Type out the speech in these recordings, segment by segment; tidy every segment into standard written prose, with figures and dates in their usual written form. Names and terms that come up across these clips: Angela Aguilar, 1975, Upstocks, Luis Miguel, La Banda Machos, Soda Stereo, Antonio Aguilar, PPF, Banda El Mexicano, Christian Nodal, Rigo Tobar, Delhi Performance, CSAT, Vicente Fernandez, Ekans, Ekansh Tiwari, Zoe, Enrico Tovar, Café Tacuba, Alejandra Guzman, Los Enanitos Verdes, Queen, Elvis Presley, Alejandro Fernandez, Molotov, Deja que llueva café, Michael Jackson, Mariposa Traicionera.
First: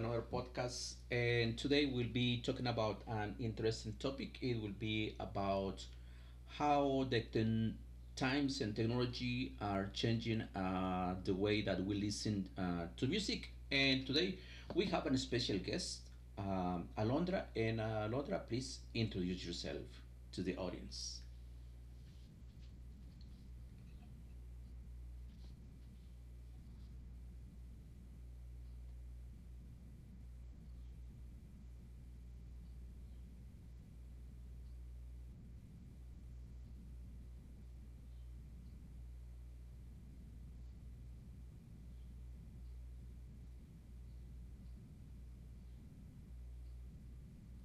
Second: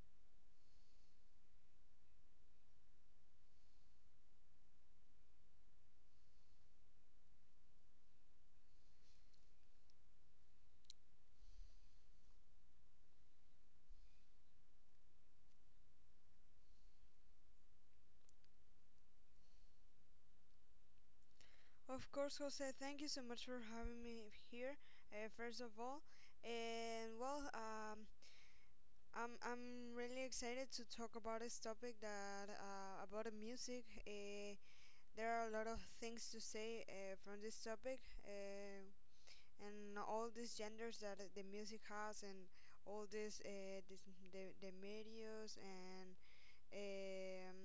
another podcast. And today we'll be talking about an interesting topic. It will be about how the times and technology are changing the way that we listen to music. And today we have a special guest, Alondra. And Alondra, please introduce yourself to the audience. Of course, Jose. Thank you so much for having me here. First of all, and well, I'm really excited to talk about this topic that about the music. There are a lot of things to say from this topic, and all these genders that the music has, and all this, the medias and um,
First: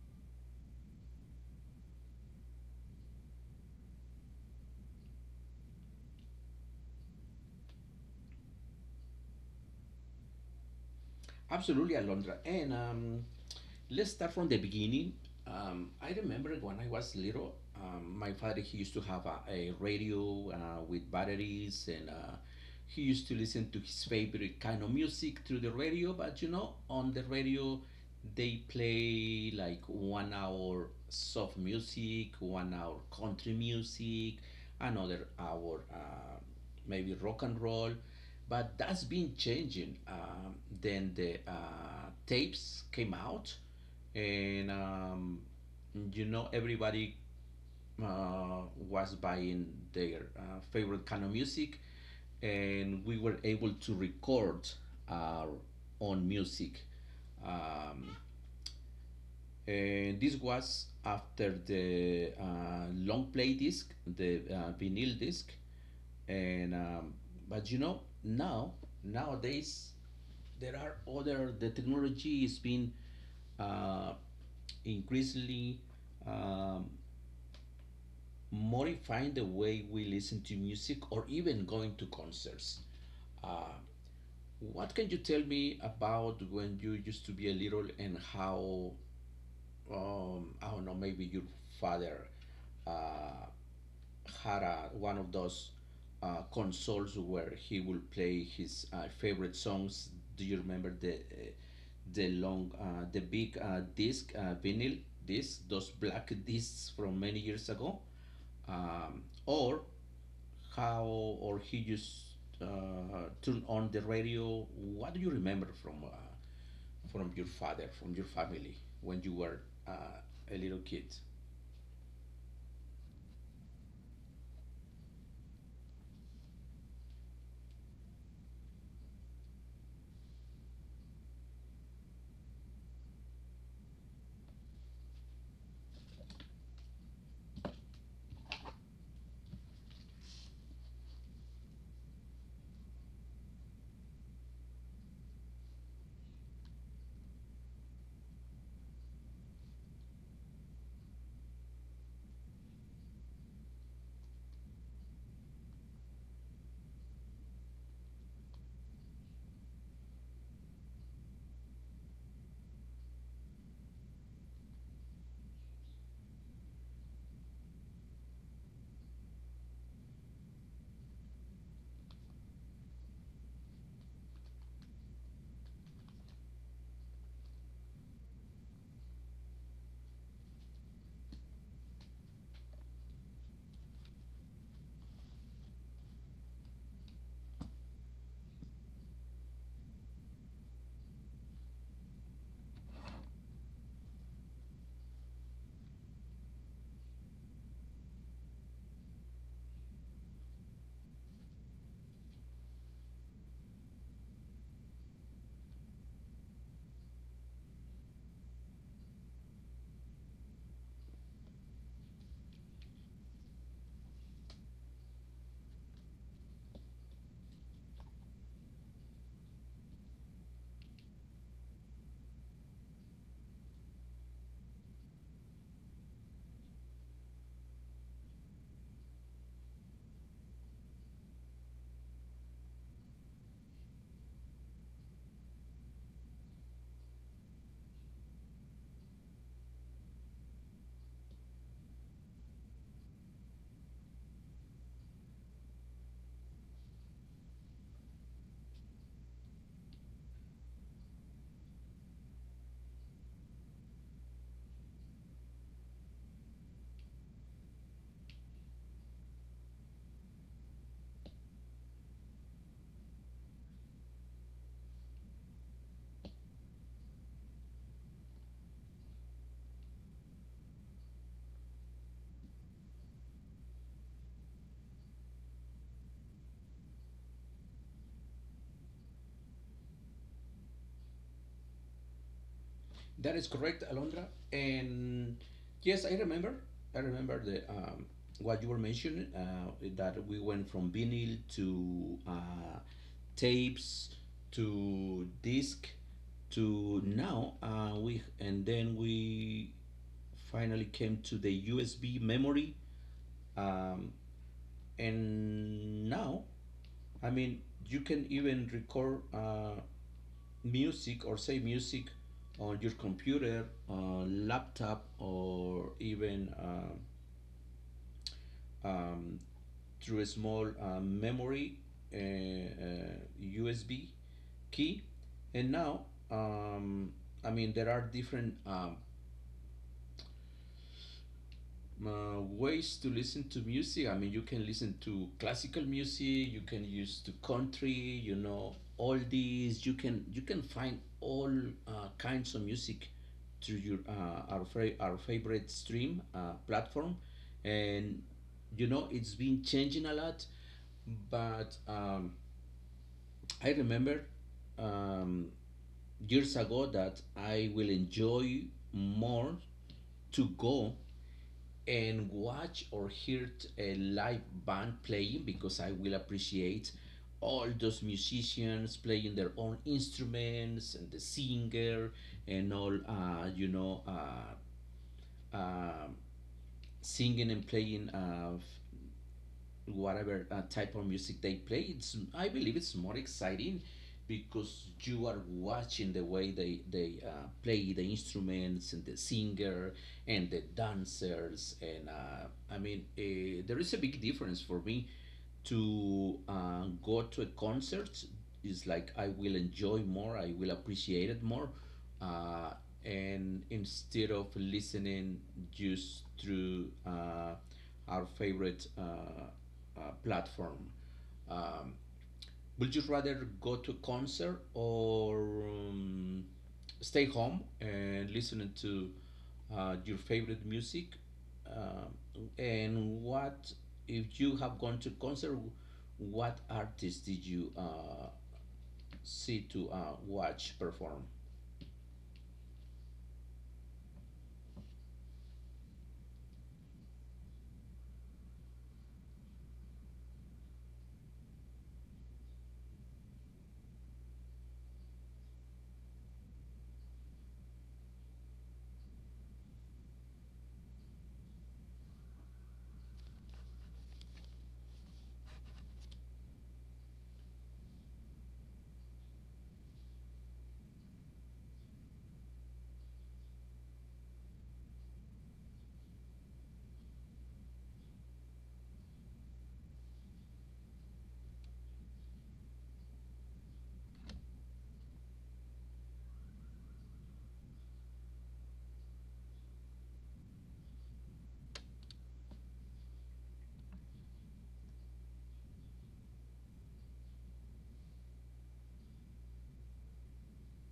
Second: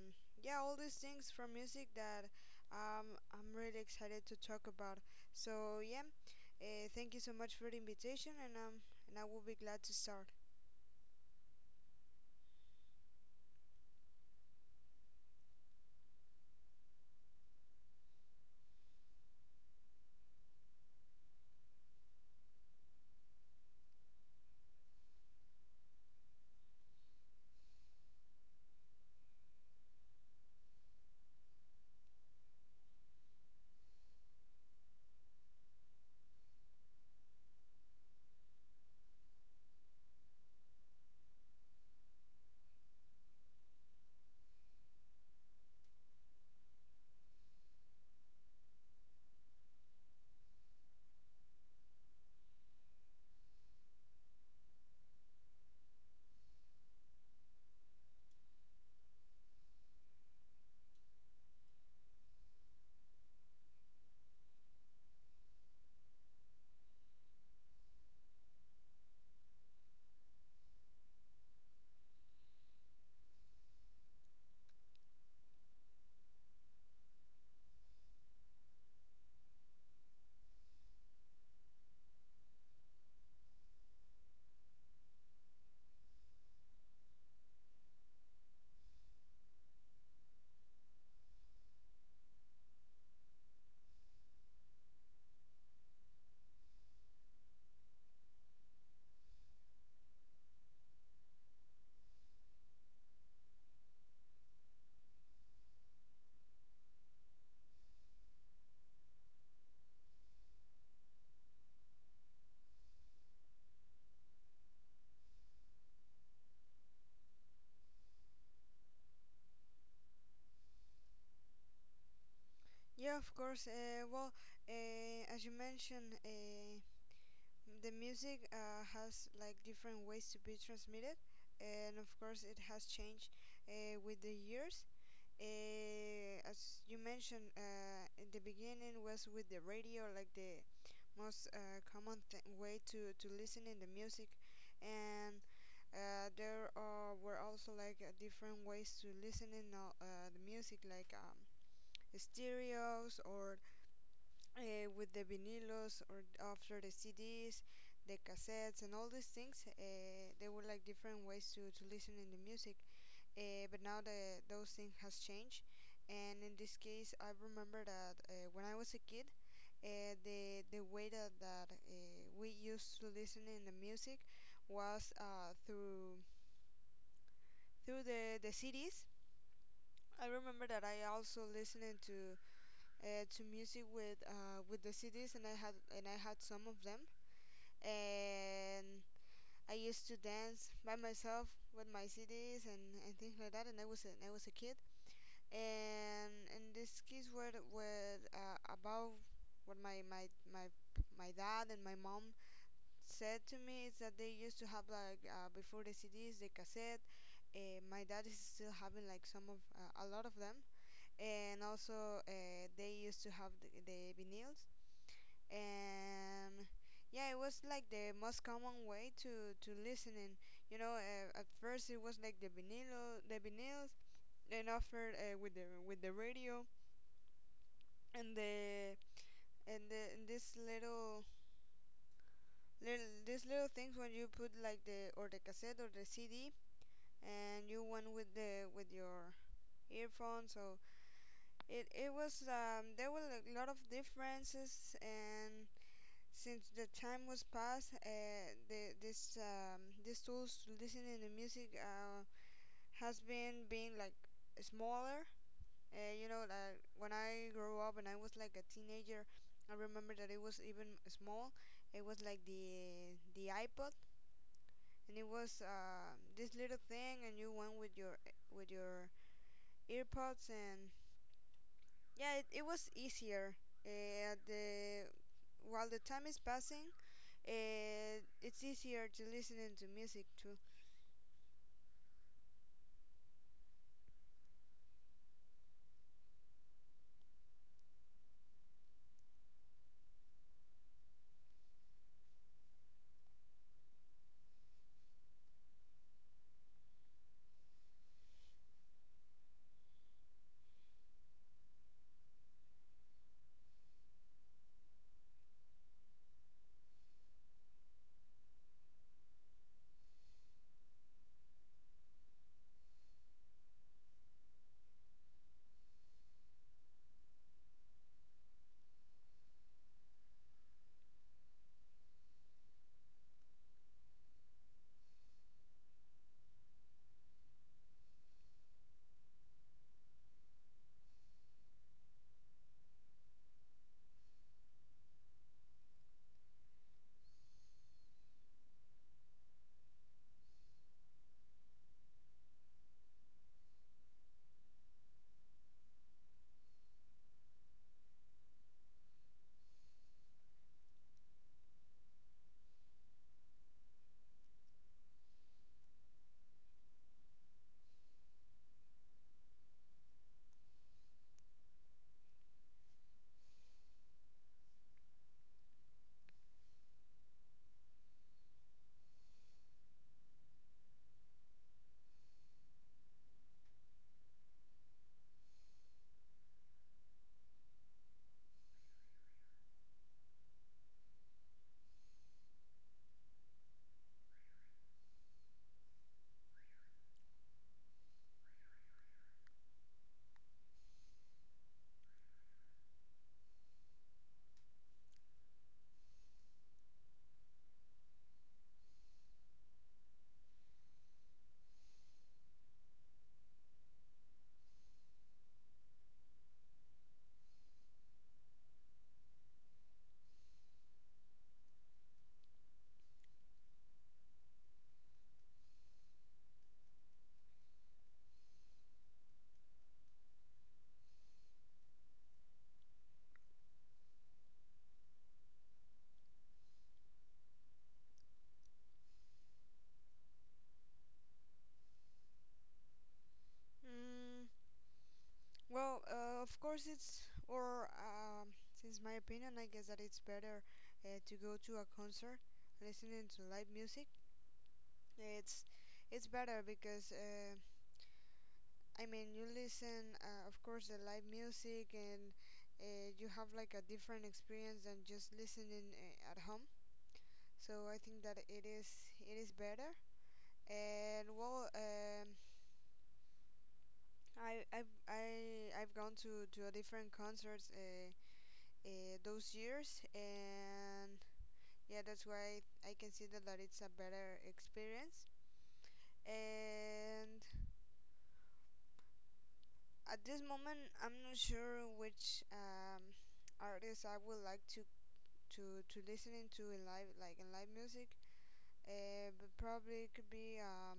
yeah, all these things from music that I'm really excited to talk about. So yeah, thank you so much for the invitation, and I will be glad to start. Absolutely, Alondra. And Let's start from the beginning. I remember when I was little, my father he used to have a radio with batteries, and he used to listen to his favorite kind of music through the radio. But you know, on the radio, they play like 1 hour soft music, 1 hour country music, another hour. Maybe rock and roll, but that's been changing. Then the tapes came out, and you know everybody uh, was buying their favorite kind of music, and we were able to record our own music. Um, and this was after the long play disc, the vinyl disc, and but you know now nowadays there are other the technology is being uh, increasingly um, modifying the way we listen to music or even going to concerts. Uh, what can you tell me about when you used to be a little and how I don't know, maybe your father uh, had one of those consoles where he would play his favorite songs. Do you remember the long, the big disc, vinyl disc, those black discs from many years ago? Or how, or he just turned on the radio. What do you remember from your father, from your family when you were uh, a little kid? Yeah, of course. As you mentioned, the music has like different ways to be transmitted, and of course, it has changed with the years. As you mentioned, in the beginning was with the radio, like the most common way to listen in the music and were also like different ways to listen in the music, like stereos or with the vinilos or after the CDs, the cassettes, and all these things, they were like different ways to listen in the music, but now the those things has changed, and in this case, I remember that when I was a kid, the way that we used to listen in the music was through the CDs. I remember that I also listened to music with the CDs, and I had some of them, and I used to dance by myself with my CDs and things like that. And I was a kid, and in this case, were about what my dad and my mom said to me is that they used to have like before the CDs the cassette. My dad is still having like some of a lot of them, and also they used to have the vinyls and. Yeah, it was like the most common way to listening. You know, at first it was like the vinyls, then after with the radio, and the and this little little these little things when you put like the cassette or the CD and you went with the with your earphones, so it was there were a lot of differences, and since the time was past, these tools listening to music has been being like smaller. You know, like when I grew up and I was like a teenager, I remember that it was even small. It was like the iPod, and it was this little thing, and you went with your earpods, and yeah, it was easier. The while the time is passing, it's easier to listening to music too. That is correct, Alondra. And yes, I remember. I remember the what you were mentioning that we went from vinyl to tapes to disc to now we finally came to the USB memory. Um, and now, I mean, you can even record music or save music on your computer, laptop, or even um, through a small memory USB key. And now, um, I mean, there are different ways to listen to music. I mean, you can listen to classical music. You can use to country. You know, all these. You can find all kinds of music through your our favorite stream platform, and you know it's been changing a lot. But I remember um, years ago that I will enjoy more to go and watch or hear a live band playing because I will appreciate all those musicians playing their own instruments and the singer and all uh, singing and playing whatever type of music they play. It's, I believe, it's more exciting because you are watching the way they play the instruments and the singer and the dancers, and I mean, there is a big difference for me to go to a concert. Is like I will enjoy more, I will appreciate it more, uh, and instead of listening just through our favorite platform. Um, would you rather go to a concert or stay home and listen to your favorite music? Um and what if you have gone to concert? What artists did you see to watch perform? Mm, of course it's, or since my opinion, I guess that it's better to go to a concert, listening to live music. It's it's better because I mean you listen, of course, the live music, and you have like a different experience than just listening at home. So I think that it is better. And well, I I've I've gone to a different concerts. Those years, and yeah, that's why I consider that it's a better experience. And at this moment, I'm not sure which artist I would like to to listening to in live, like in live music, but probably it could be um,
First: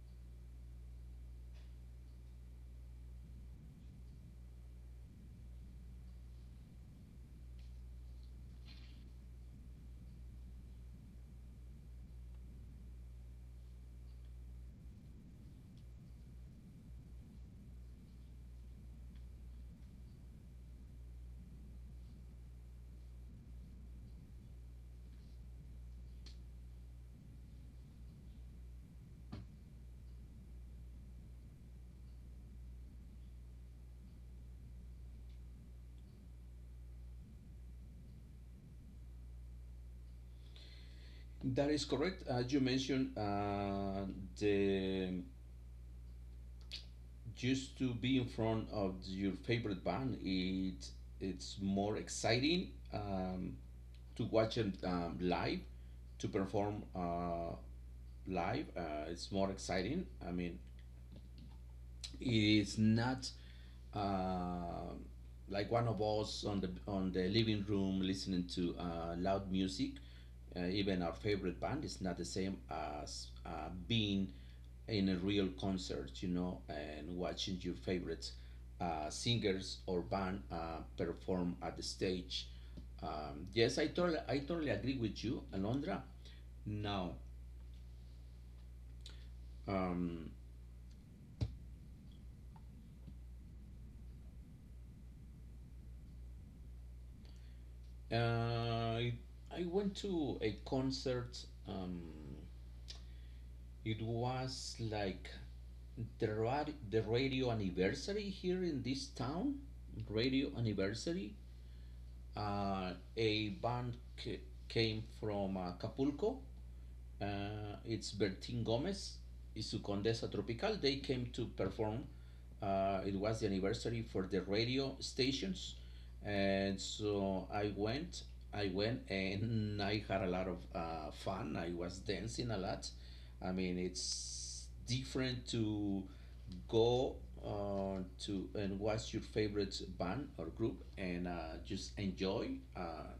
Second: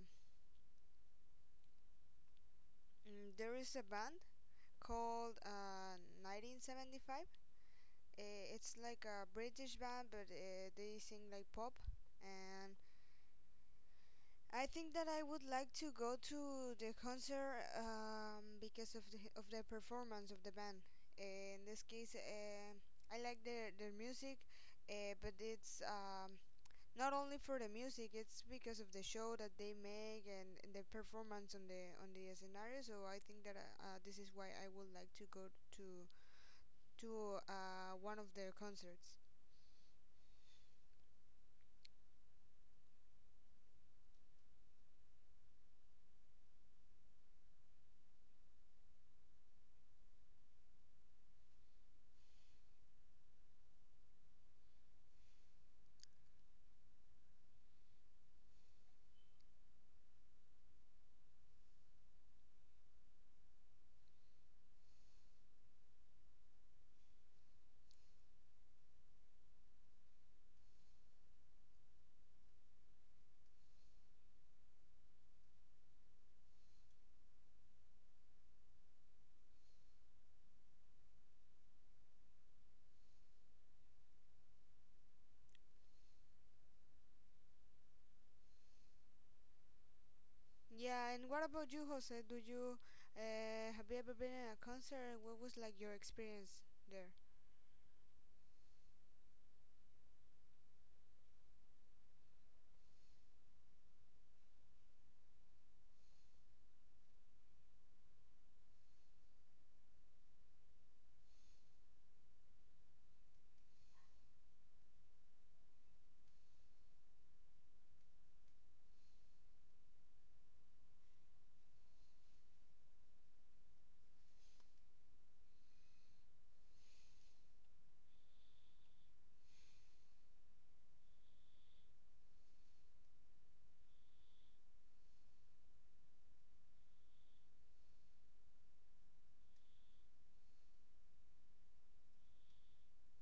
mm, there is a band called 1975. It's like a British band, but they sing like pop, and I think that I would like to go to the concert because of the performance of the band. In this case, I like their music, but it's not only for the music. It's because of the show that they make, and the performance on the scenario. So I think that this is why I would like to go to to one of their concerts. That is correct. As you mentioned, the just to be in front of your favorite band, it's more exciting, to watch them, live, to perform live. It's more exciting. I mean, it is not uh, like one of us on the living room listening to loud music. Even our favorite band is not the same as being in a real concert, you know, and watching your favorite singers or band perform at the stage. Yes, I totally agree with you, Alondra. Now, um, Yeah, and what about you, Jose? Do you Have you ever been in a concert? And what was like your experience there? Uh, I went to a concert. Um, it was like the radio anniversary here in this town. Radio anniversary. Uh, a band c- came from Acapulco, it's Bertin Gomez y su Condesa Tropical. They came to perform. It was the anniversary for the radio stations, and so I went. I went and I had a lot of fun. I was dancing a lot. I mean, it's different to go to and watch your favorite band or group and just enjoy.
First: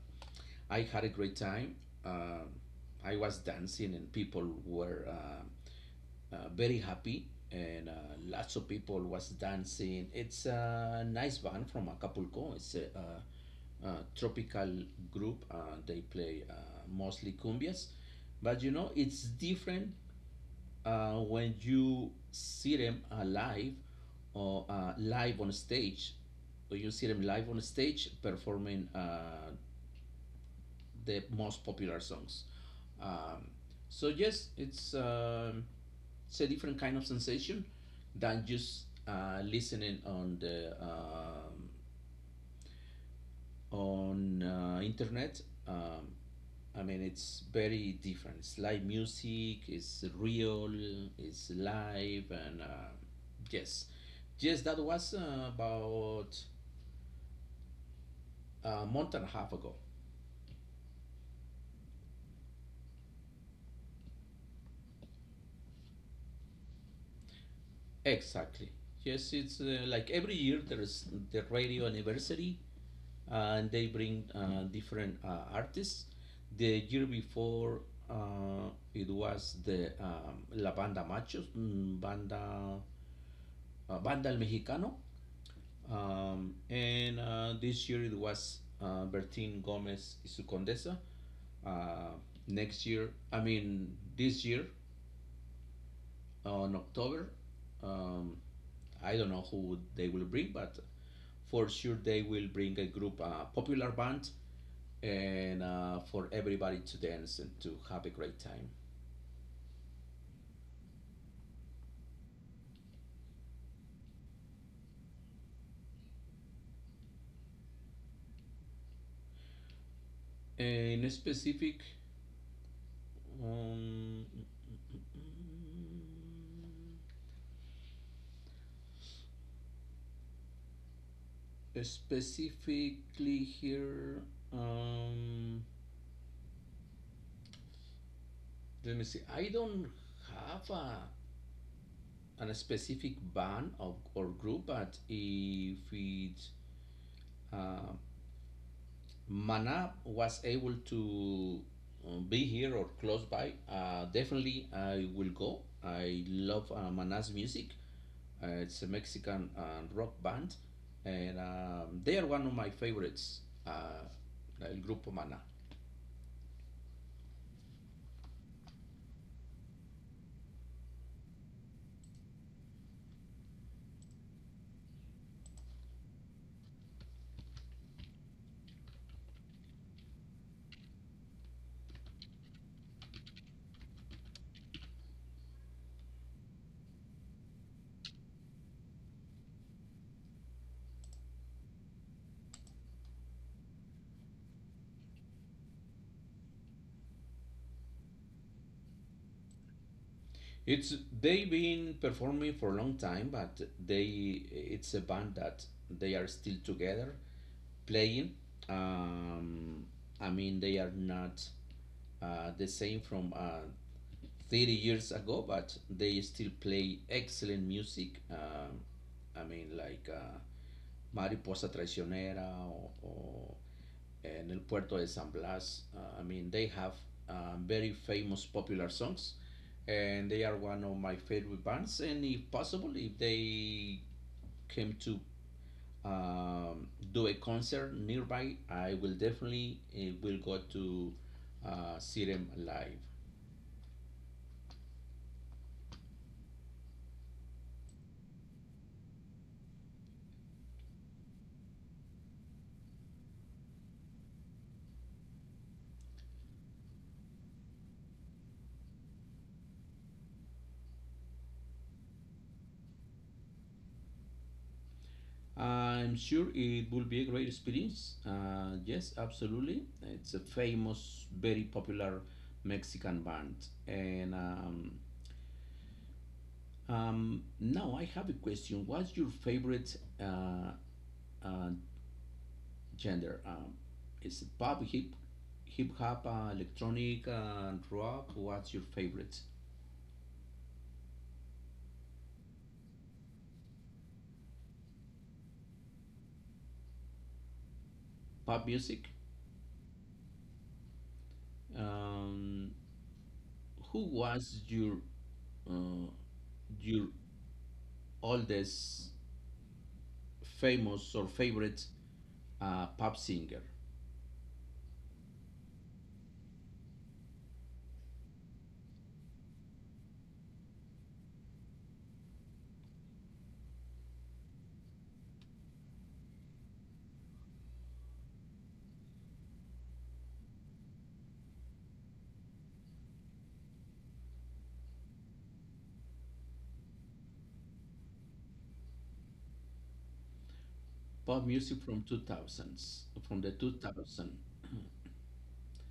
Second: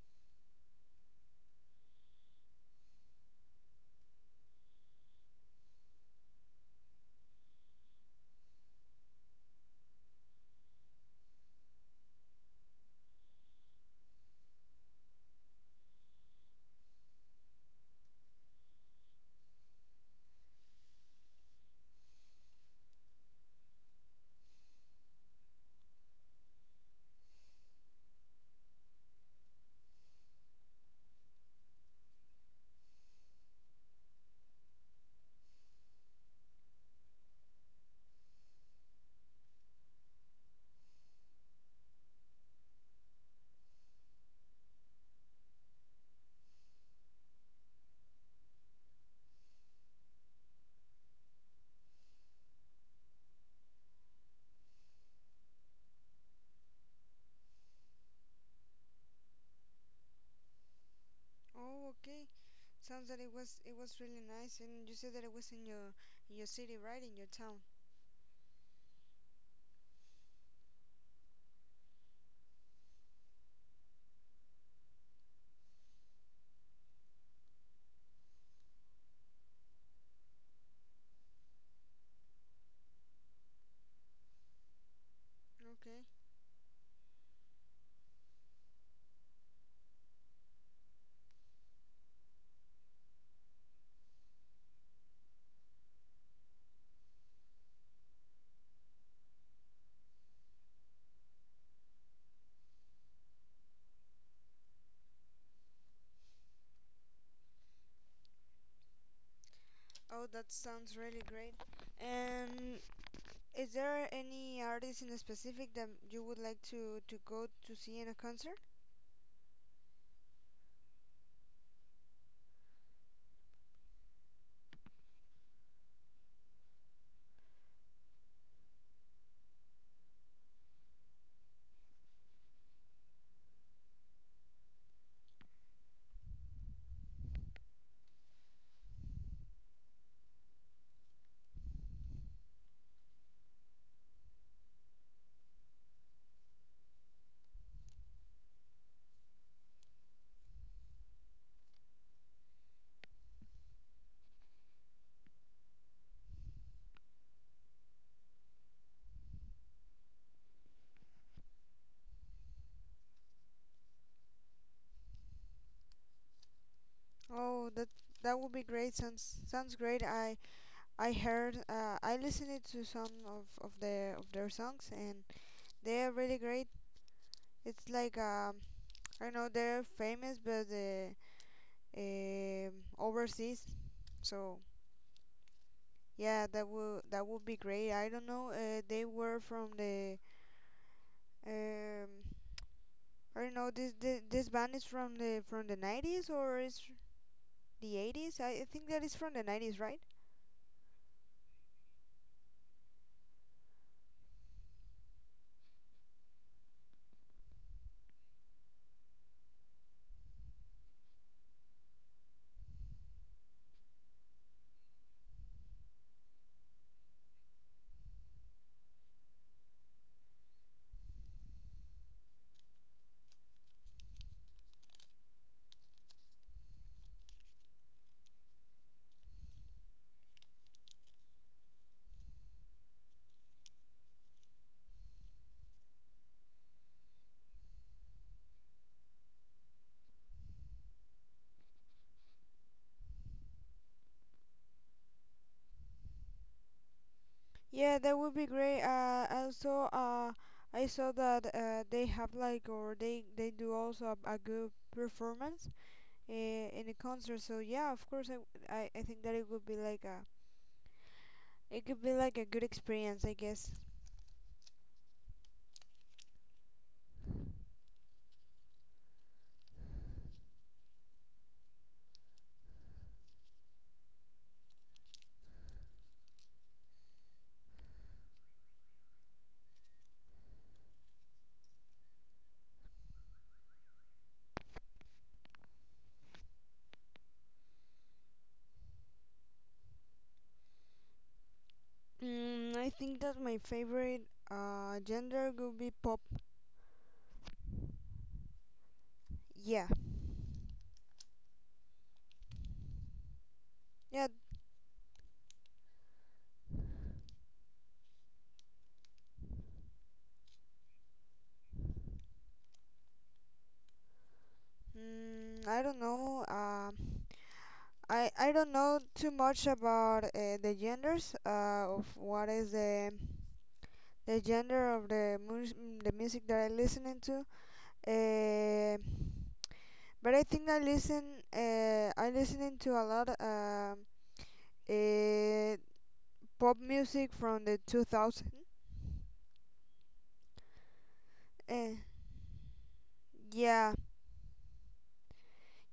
I had a great time. Um I was dancing, and people were very happy, and lots of people was dancing. It's a nice band from Acapulco. It's a tropical group. They play mostly cumbias, but you know it's different when you see them live or live on stage. You see them live on stage performing the most popular songs. Um, so yes, it's a different kind of sensation than just listening on the on internet. Um, I mean, it's very different. It's live music. It's real. It's live, and yes, yes, that was about a month and a half ago. Oh, okay. Sounds that it was really nice, and you said that it was in your city, right? In your town. Exactly. Yes, it's like every year there is the radio anniversary, and they bring different artists. The year before, it was the La Banda Machos, Banda Banda El Mexicano, Okay. And this year it was Bertin Gomez y su Condesa. Uh, next year, I mean this year on October, um, I don't know who they will bring, but for sure they will bring a group, a popular band, and for everybody to dance and to have a great time. Oh, that sounds really great. And is there any artist in specific that you would like to go to see in a concert? In a specific, um, specifically here, um, let me see. I don't have a an specific band of, or group, but if it uh, Mana was able to be here or close by, definitely I will go. I love Mana's music. It's a Mexican rock band, and they are one of my favorites. Uh, El Grupo Mana. Oh, that that would be great. Sounds sounds great. I heard I listened it to some of their songs, and they're really great. It's like I don't know they're famous, but um overseas. So yeah, that would be great. I don't know. They were from the um, I don't know. This band is from the 90s or is the 80s? I think that is from the 90s, right? It's they've been performing for a long time, but they it's a band that they are still together playing. Um, I mean, they are not the same from 30 years ago, but they still play excellent music. I mean, like Mariposa Traicionera or En el Puerto de San Blas. I mean, they have very famous popular songs, and they are one of my favorite bands. And if possible, if they came to do a concert nearby, I will definitely will go to see them live. Yeah, that would be great. I saw that they have like or they do also a good performance uh, in a concert. So yeah, of course, I think that it would be like a it could be like a good experience, I guess. I'm sure it will be a great experience. Yes, absolutely. It's a famous, very popular Mexican band. And Now I have a question. What's your favorite uh, gender? Is it pop, hip hop, electronic, rock? What's your favorite? I think that my favorite gender would be pop. Pop music? Yeah, Um, who yeah. was uh, your oldest famous or favorite pop singer, I don't know. I don't know too much about the genders of what is the gender of the the music that I listening to. Uh, but I think I listen I listening to a lot. Uh, Pop music from the 2000. pop music Eh, from 2000s, from the yeah, 2000.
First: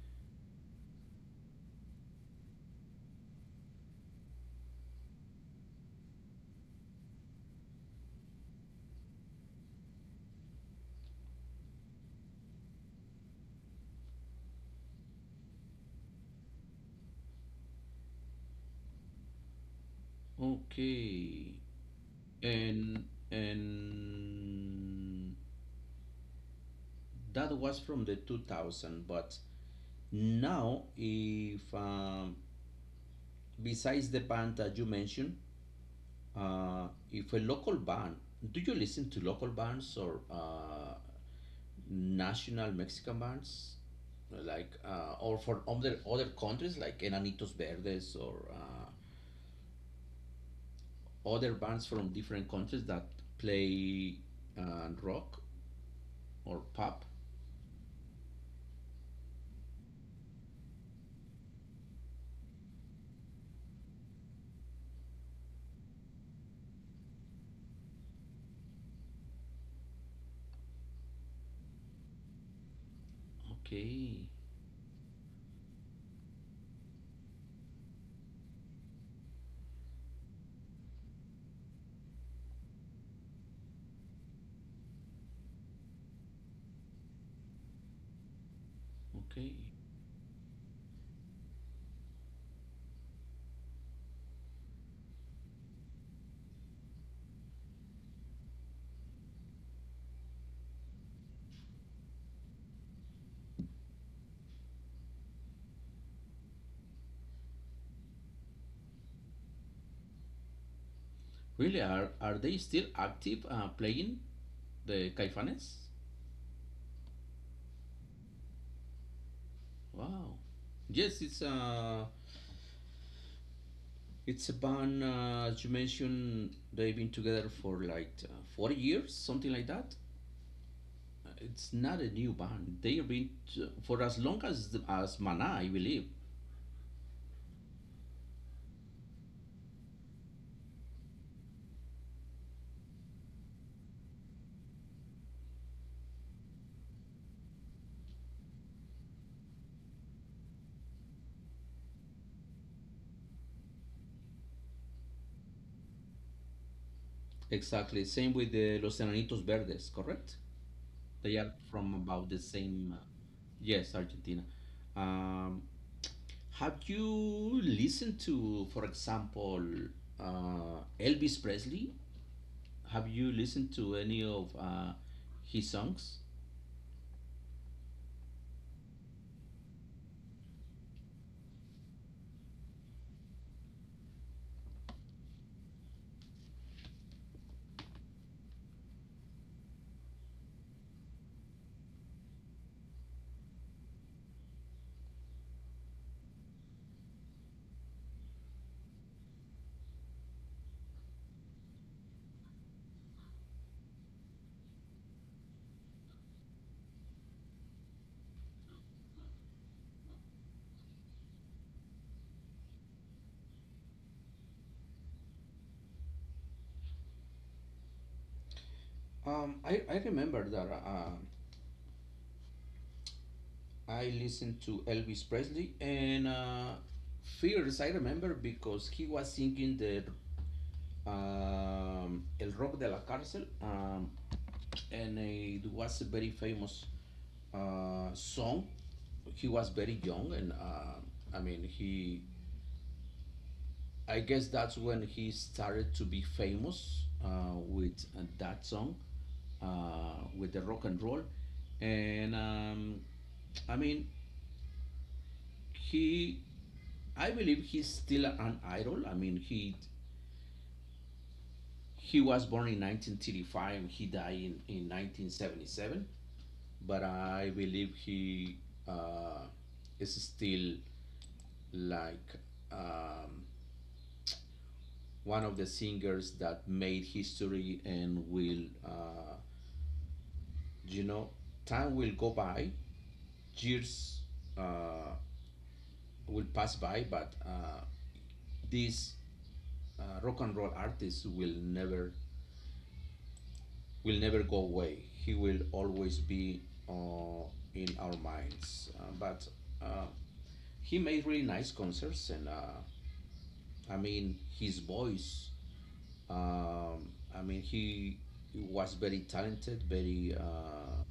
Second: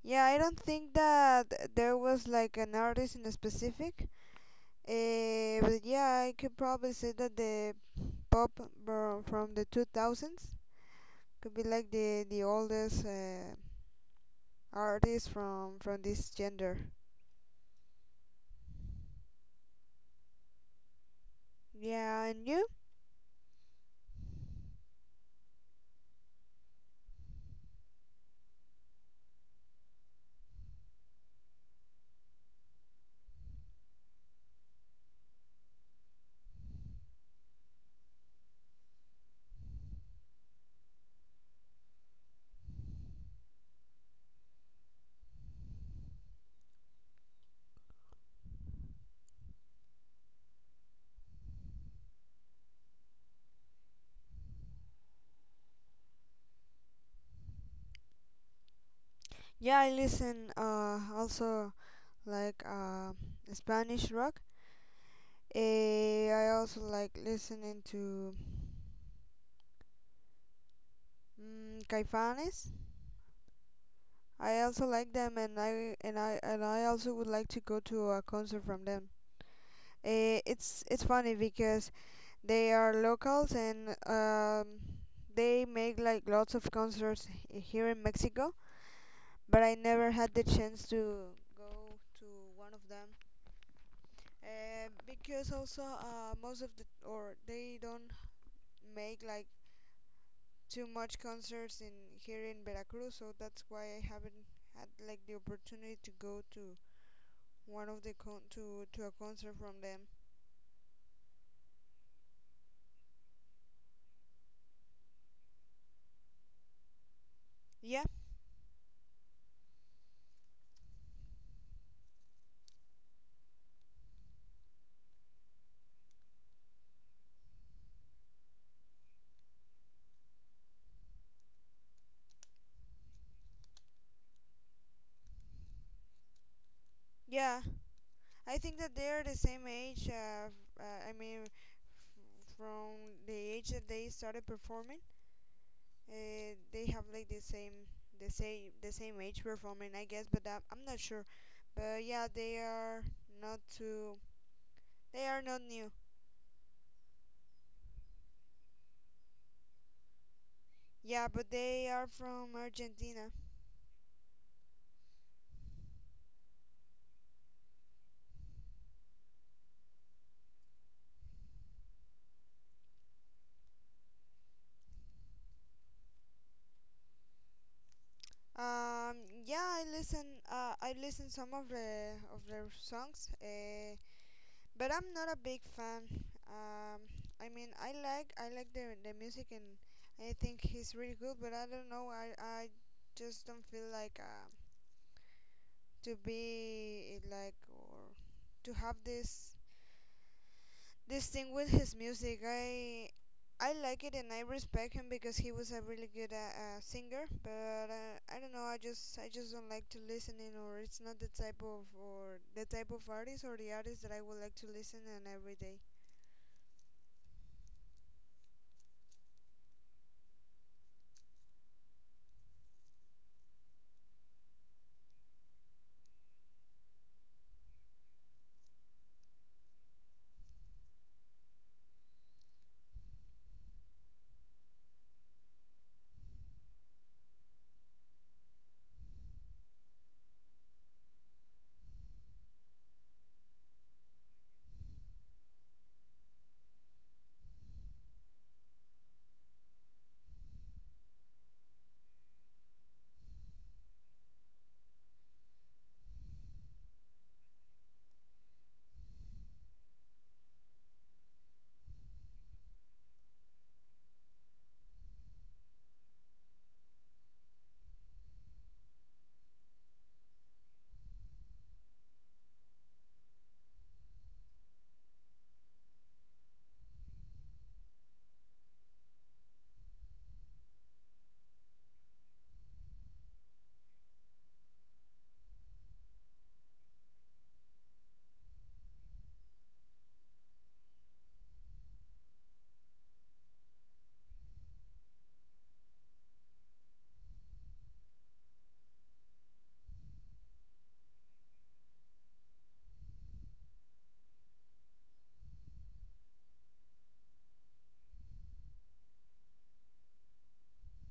yeah. I don't think that there was like an artist in a specific. But yeah, I could probably say that the pop from the 2000s could be like the oldest artist from this gender. Okay. Yeah, and you? And and that was from the 2000, but now if besides the band that you mentioned, if a local band, do you listen to local bands or national Mexican bands? Like or for other other countries like Enanitos Verdes or other bands from different countries that play rock or pop. Yeah, I listen also like Spanish rock. I also like listening to Caifanes. Okay, I also like them, and I also would like to go to a concert from them. It's funny because they are locals, and they make like lots of concerts here in Mexico, okay. but I never had the chance to go to one of them. Because also most of the or they don't make like too much concerts in here in Veracruz, so that's why I haven't had like the opportunity to go to one of the con to a concert from them. Really, are they still active playing the Caifanes? Yeah, Wow. Yes, it's a band as you mentioned. They've been together for like 40 years, something like that. It's not a new band. For as long as Mana, I believe. yeah. I think that they are the same age. I mean, from the age that they started performing, they have like the same age performing, I guess. But I'm not sure. But yeah, they are not too. They are not new. Exactly. Same with the Los Enanitos Verdes, correct? Yeah, They but are they from are about the from same, Argentina. yes, Argentina. Um, have you listened to, for example, Elvis Presley? Have you listened to any of his songs? Um, yeah, I listen. I listen some of the of their songs, but I'm not a big fan. Um, I mean, I like the music, and I think he's really good. But I don't know. I just don't feel like to be like or to have this this thing with his music. I like it, and I respect him because he was a really good singer. But I don't know. I just don't like to listen in, or it's not the type of or the type of artist or the artist that I would like to listen in every day. I remember that I listened to Elvis Presley and Fears, I remember because he was singing the El Rock de la Cárcel, and it was a very famous song. He was very young, and I mean, he. I guess that's when he started to be famous with that song, with the rock and roll, and I mean, he. I believe he's still an idol. I mean, he was born in 1935 and he died in 1977, but I believe he uh, is still like um, one of the singers that made history and will, you know, time will go by, years uh, will pass by, but this rock and roll artist will never go away. He will always be uh, in our minds. But uh, he made really nice concerts, and his voice. He was very talented, very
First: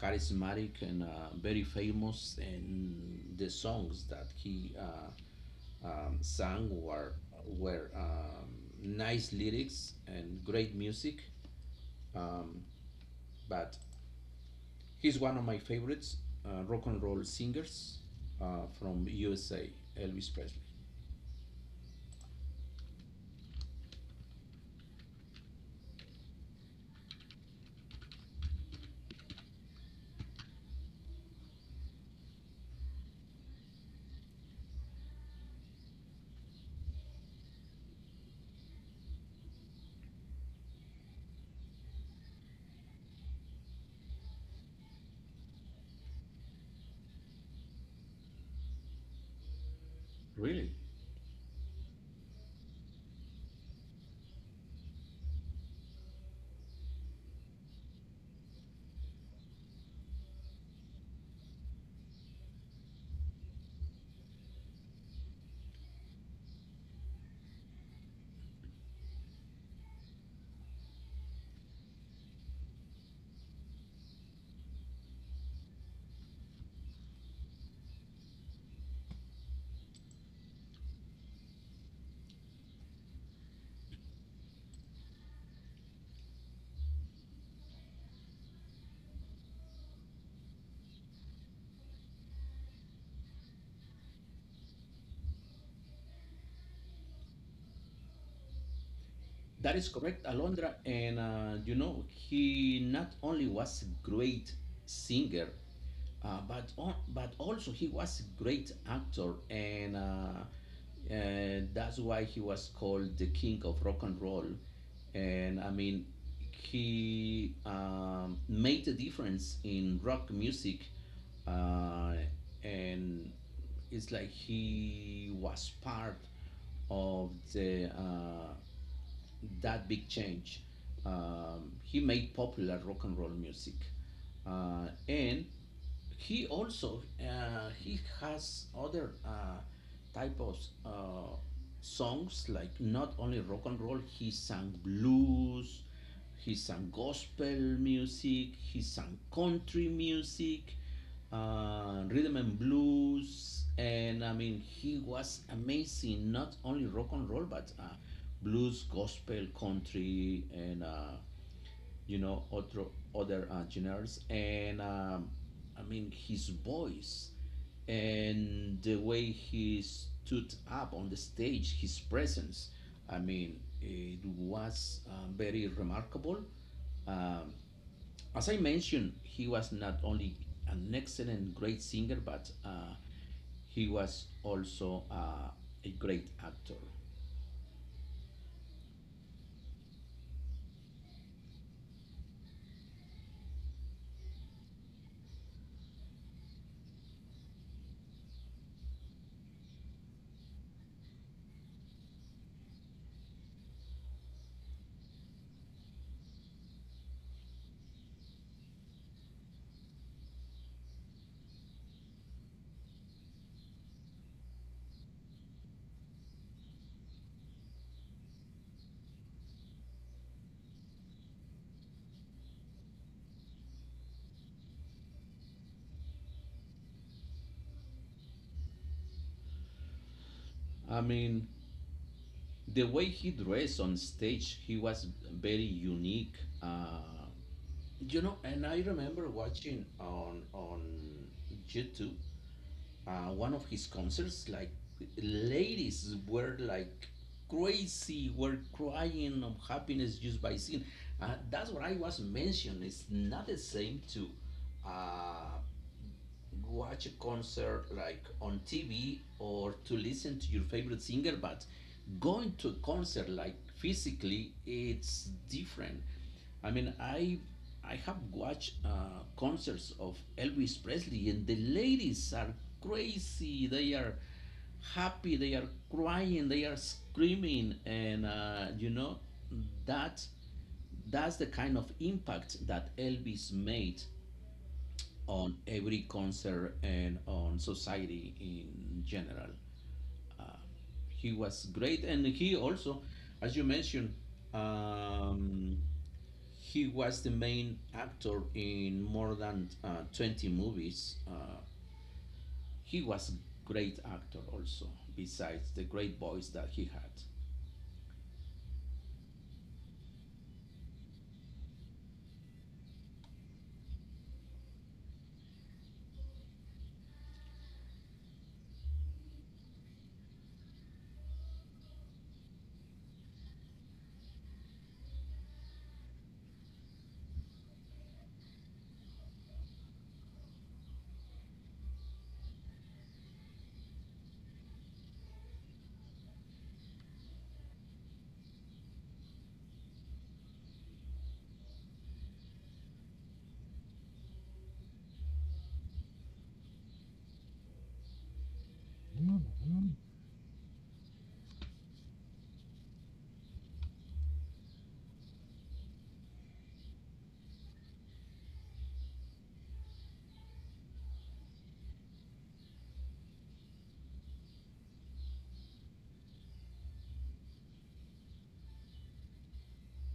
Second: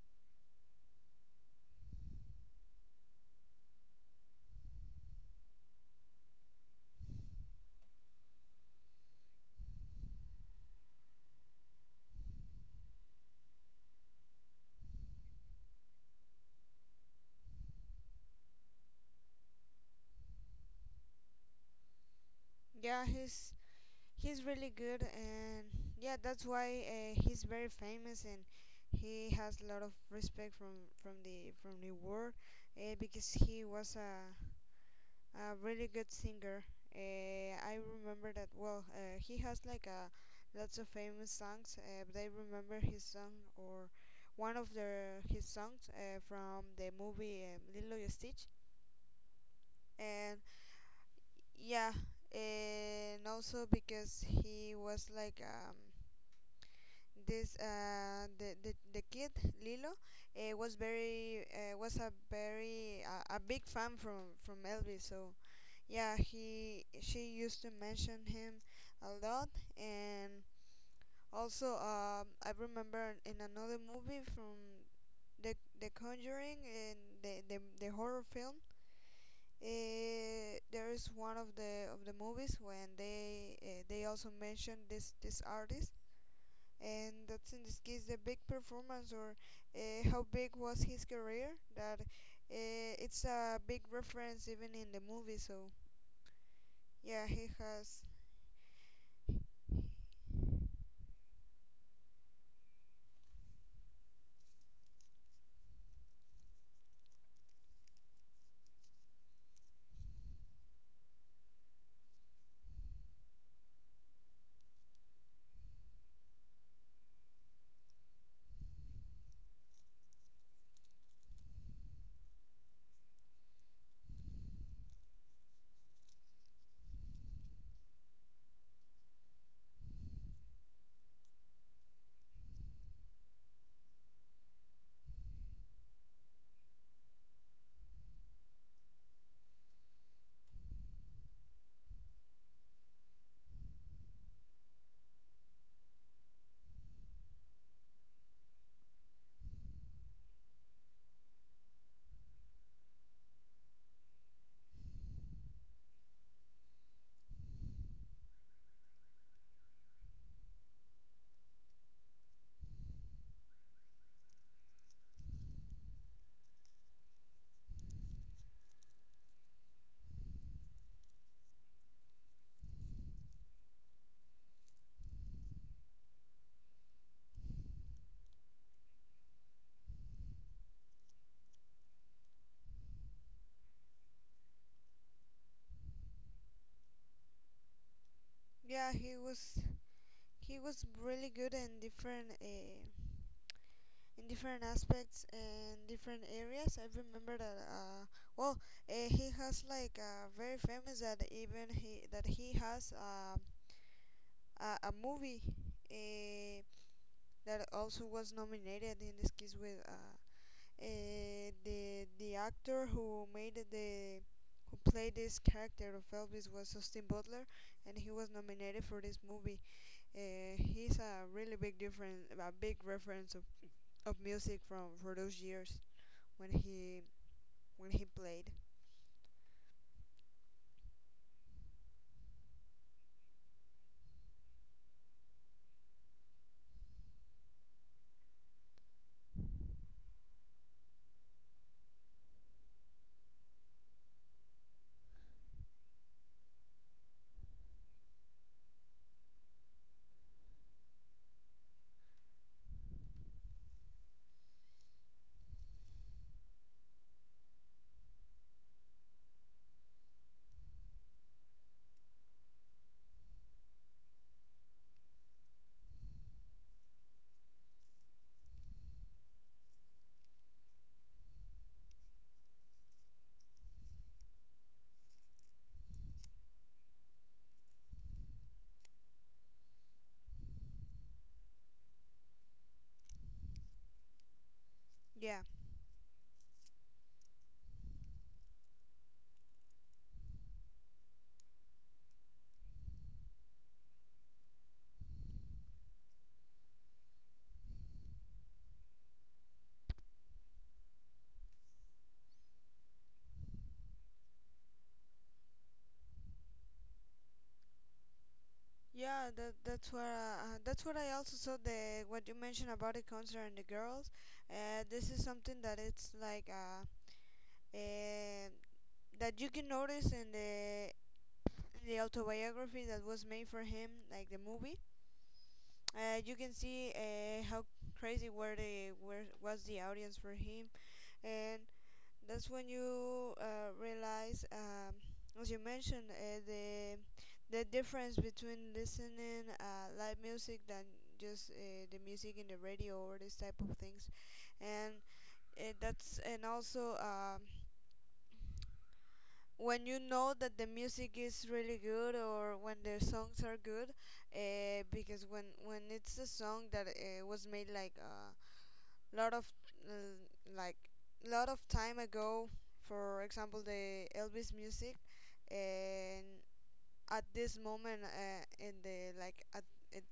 charismatic, and very famous. And the songs that he sang were nice lyrics and great music. Um, but he's one of my favorites, rock and roll singers from USA, Elvis Presley. Yeah, he's really good, and yeah, that's why he's very famous, and he has a lot of respect from the world because he was a really good singer. I remember that well. He has like a lots of famous songs, but I remember his song or one of the his songs from the movie Lilo y Stitch, and Really? yeah, and also because he was like this the kid Lilo was very was a very a big fan from Elvis, so yeah, he she used to mention him a lot. And also I remember in another movie from the the Conjuring and the horror film, there is one of the movies when they also mention this artist, and that's in this case the big performance or how big was his career that it's a big reference even in the movie. So yeah, he has. That is correct, Alondra. And you know, he not only was a great singer, but also he was a great actor, and that's why he was called the king of rock and roll. And I mean, he made a difference in rock music, uh, and it's like he was part of the that big change. He made popular rock and roll music, and he also he has other type of uh, songs like not only rock and roll. He sang blues. He sang gospel music. He sang country music, rhythm and blues, and I mean he was amazing. Not only rock and roll, but blues, gospel, country, and other other genres, and I mean his voice and the way he stood up on the stage, his presence. I mean, it was very remarkable. Um, as I mentioned, he was not only an excellent, great singer, but he was also a great actor. Yeah, he was, he was really good in different aspects and different areas. I remember that well, he has like very famous that even he has a movie uh, that also was nominated in this case with the actor who made the, who played this character of Elvis, was Austin Butler, and he was nominated for this movie. Uh, he's a really big difference, a big reference of music from for those years when he, when he played. I mean, the way he dressed on stage, he was very unique. Uh, you know, and I remember watching on YouTube one of his concerts. Like ladies were like crazy, were crying of happiness just by seeing. That's what I was mentioning. It's not the same to uh, watch a concert like on TV or to listen to your favorite singer, but going to a concert like physically, it's different. I mean, I have watched concerts of Elvis Presley, and the ladies are crazy. They are happy. They are crying. They are screaming, and you know that that's the kind of impact that Elvis made Yeah, on every concert and on society in general. He was great, and he also, as you mentioned, um, he was the main actor in more than 20 movies. He was a great actor also, besides the great voice that he had. yeah, that that's what I also saw, the what you mentioned about the concert and the girls. This is something that it's like uh that you can notice in the autobiography that was made for him, like the movie. You can see how crazy were the, where was the audience for him. And that's when you realize, as you mentioned, the difference between listening live music than just the music in the radio or this type of things, and that's and also, when you know that the music is really good or when the songs are good, because when it's a song that was made like, lot of uh, like lot of time ago, for example the Elvis music. And at this moment, in the like at,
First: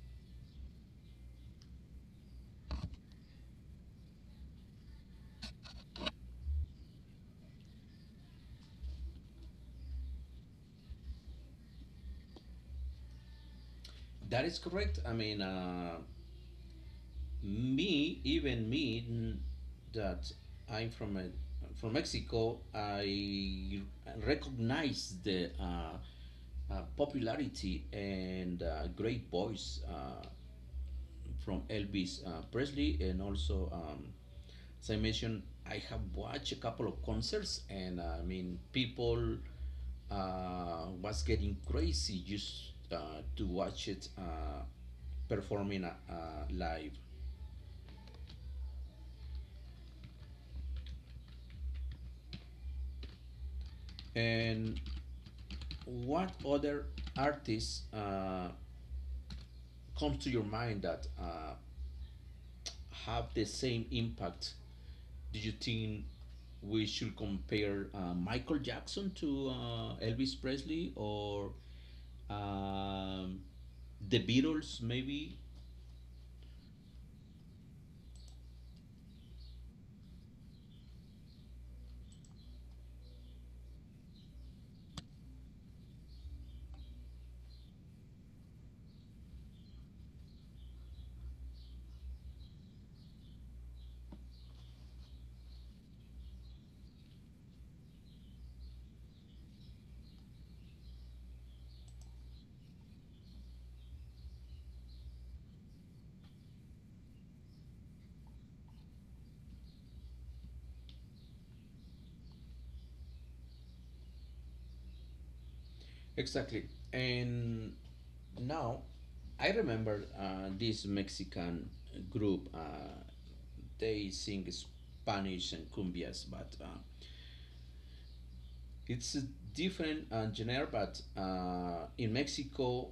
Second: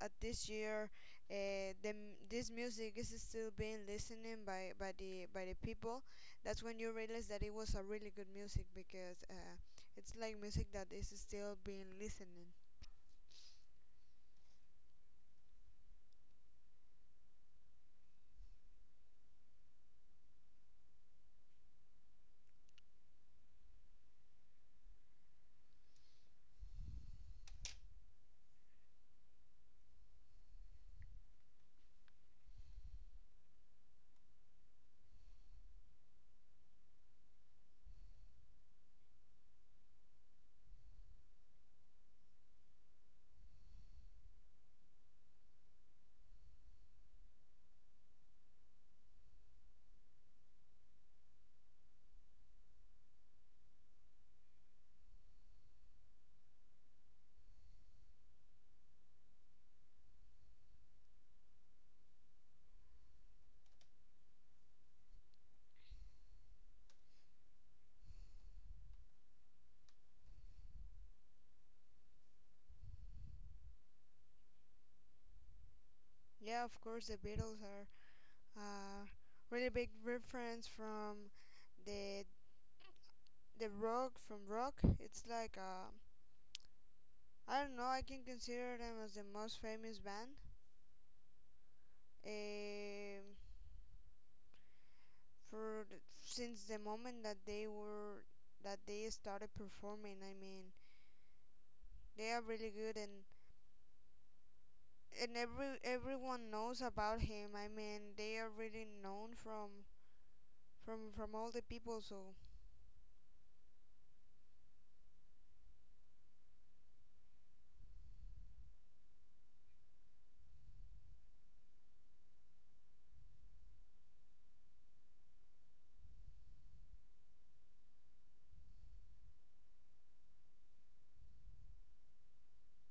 at this year, this music is still being listening by the people. That's when you realize that it was a really good music, because it's like music that is still being listening. That is correct. Me, even me, that I'm from Mexico, I recognize the popularity and great voice from Elvis Presley, and also, as I mentioned, I have watched a couple of concerts, and I mean, people was getting crazy just to watch it performing live. And what other artists comes to your mind that have the same impact? Do you think we should compare Michael Jackson to Elvis Presley or um, the Beatles, maybe? Yeah, of course the Beatles are uh, really big reference from the the Rock, from Rock. It's like I don't know, I can consider them as the most famous band um for the, since the moment that they were, that they started performing. I mean, they are really good, and everyone knows about him. I mean, they are really known from all the people. So Exactly. And now I remember this Mexican group. They sing Spanish and cumbias, but it's a different genre, but in Mexico,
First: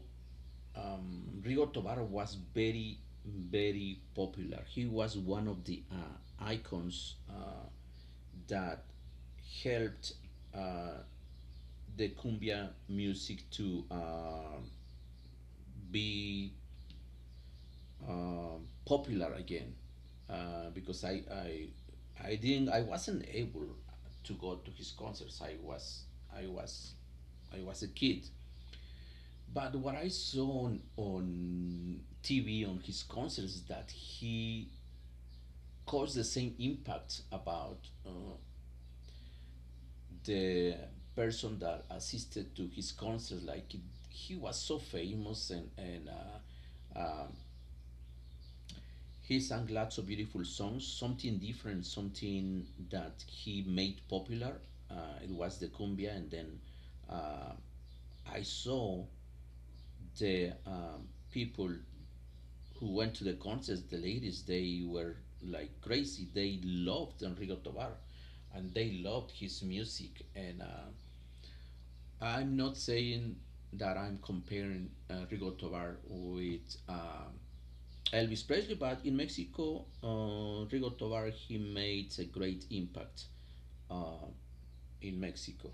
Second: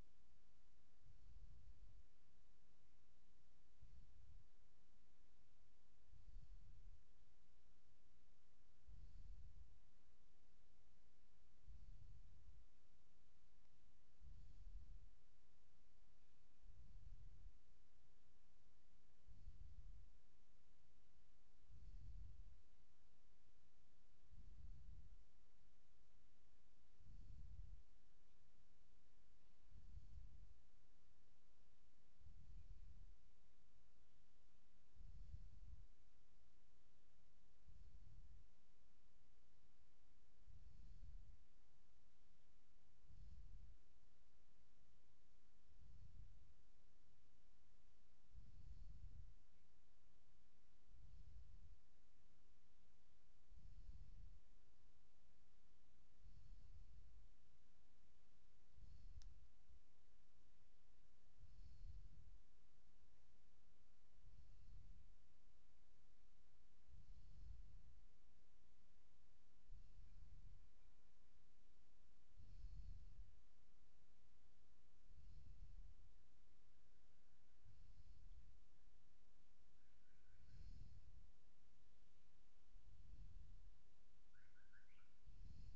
Rigo Tobar was very, very popular. He was one of the icons that helped uh, the cumbia music to be uh, popular again. Because I didn't, I wasn't able to go to his concerts. I was, I was a kid. But what I saw on TV on his concerts is that he caused the same impact about uh, the person that assisted to his concerts. He was so famous and and he sang lots of beautiful songs, something different, something that he made popular. It was the cumbia, and then uh, I saw the people who went to the concerts, the ladies, they were like crazy. They loved Enrico Tovar and they loved his music. And I'm not saying that I'm comparing Enrico Tovar with Elvis Presley, but in Mexico, Enrico Tovar, he made a great impact uh, in Mexico.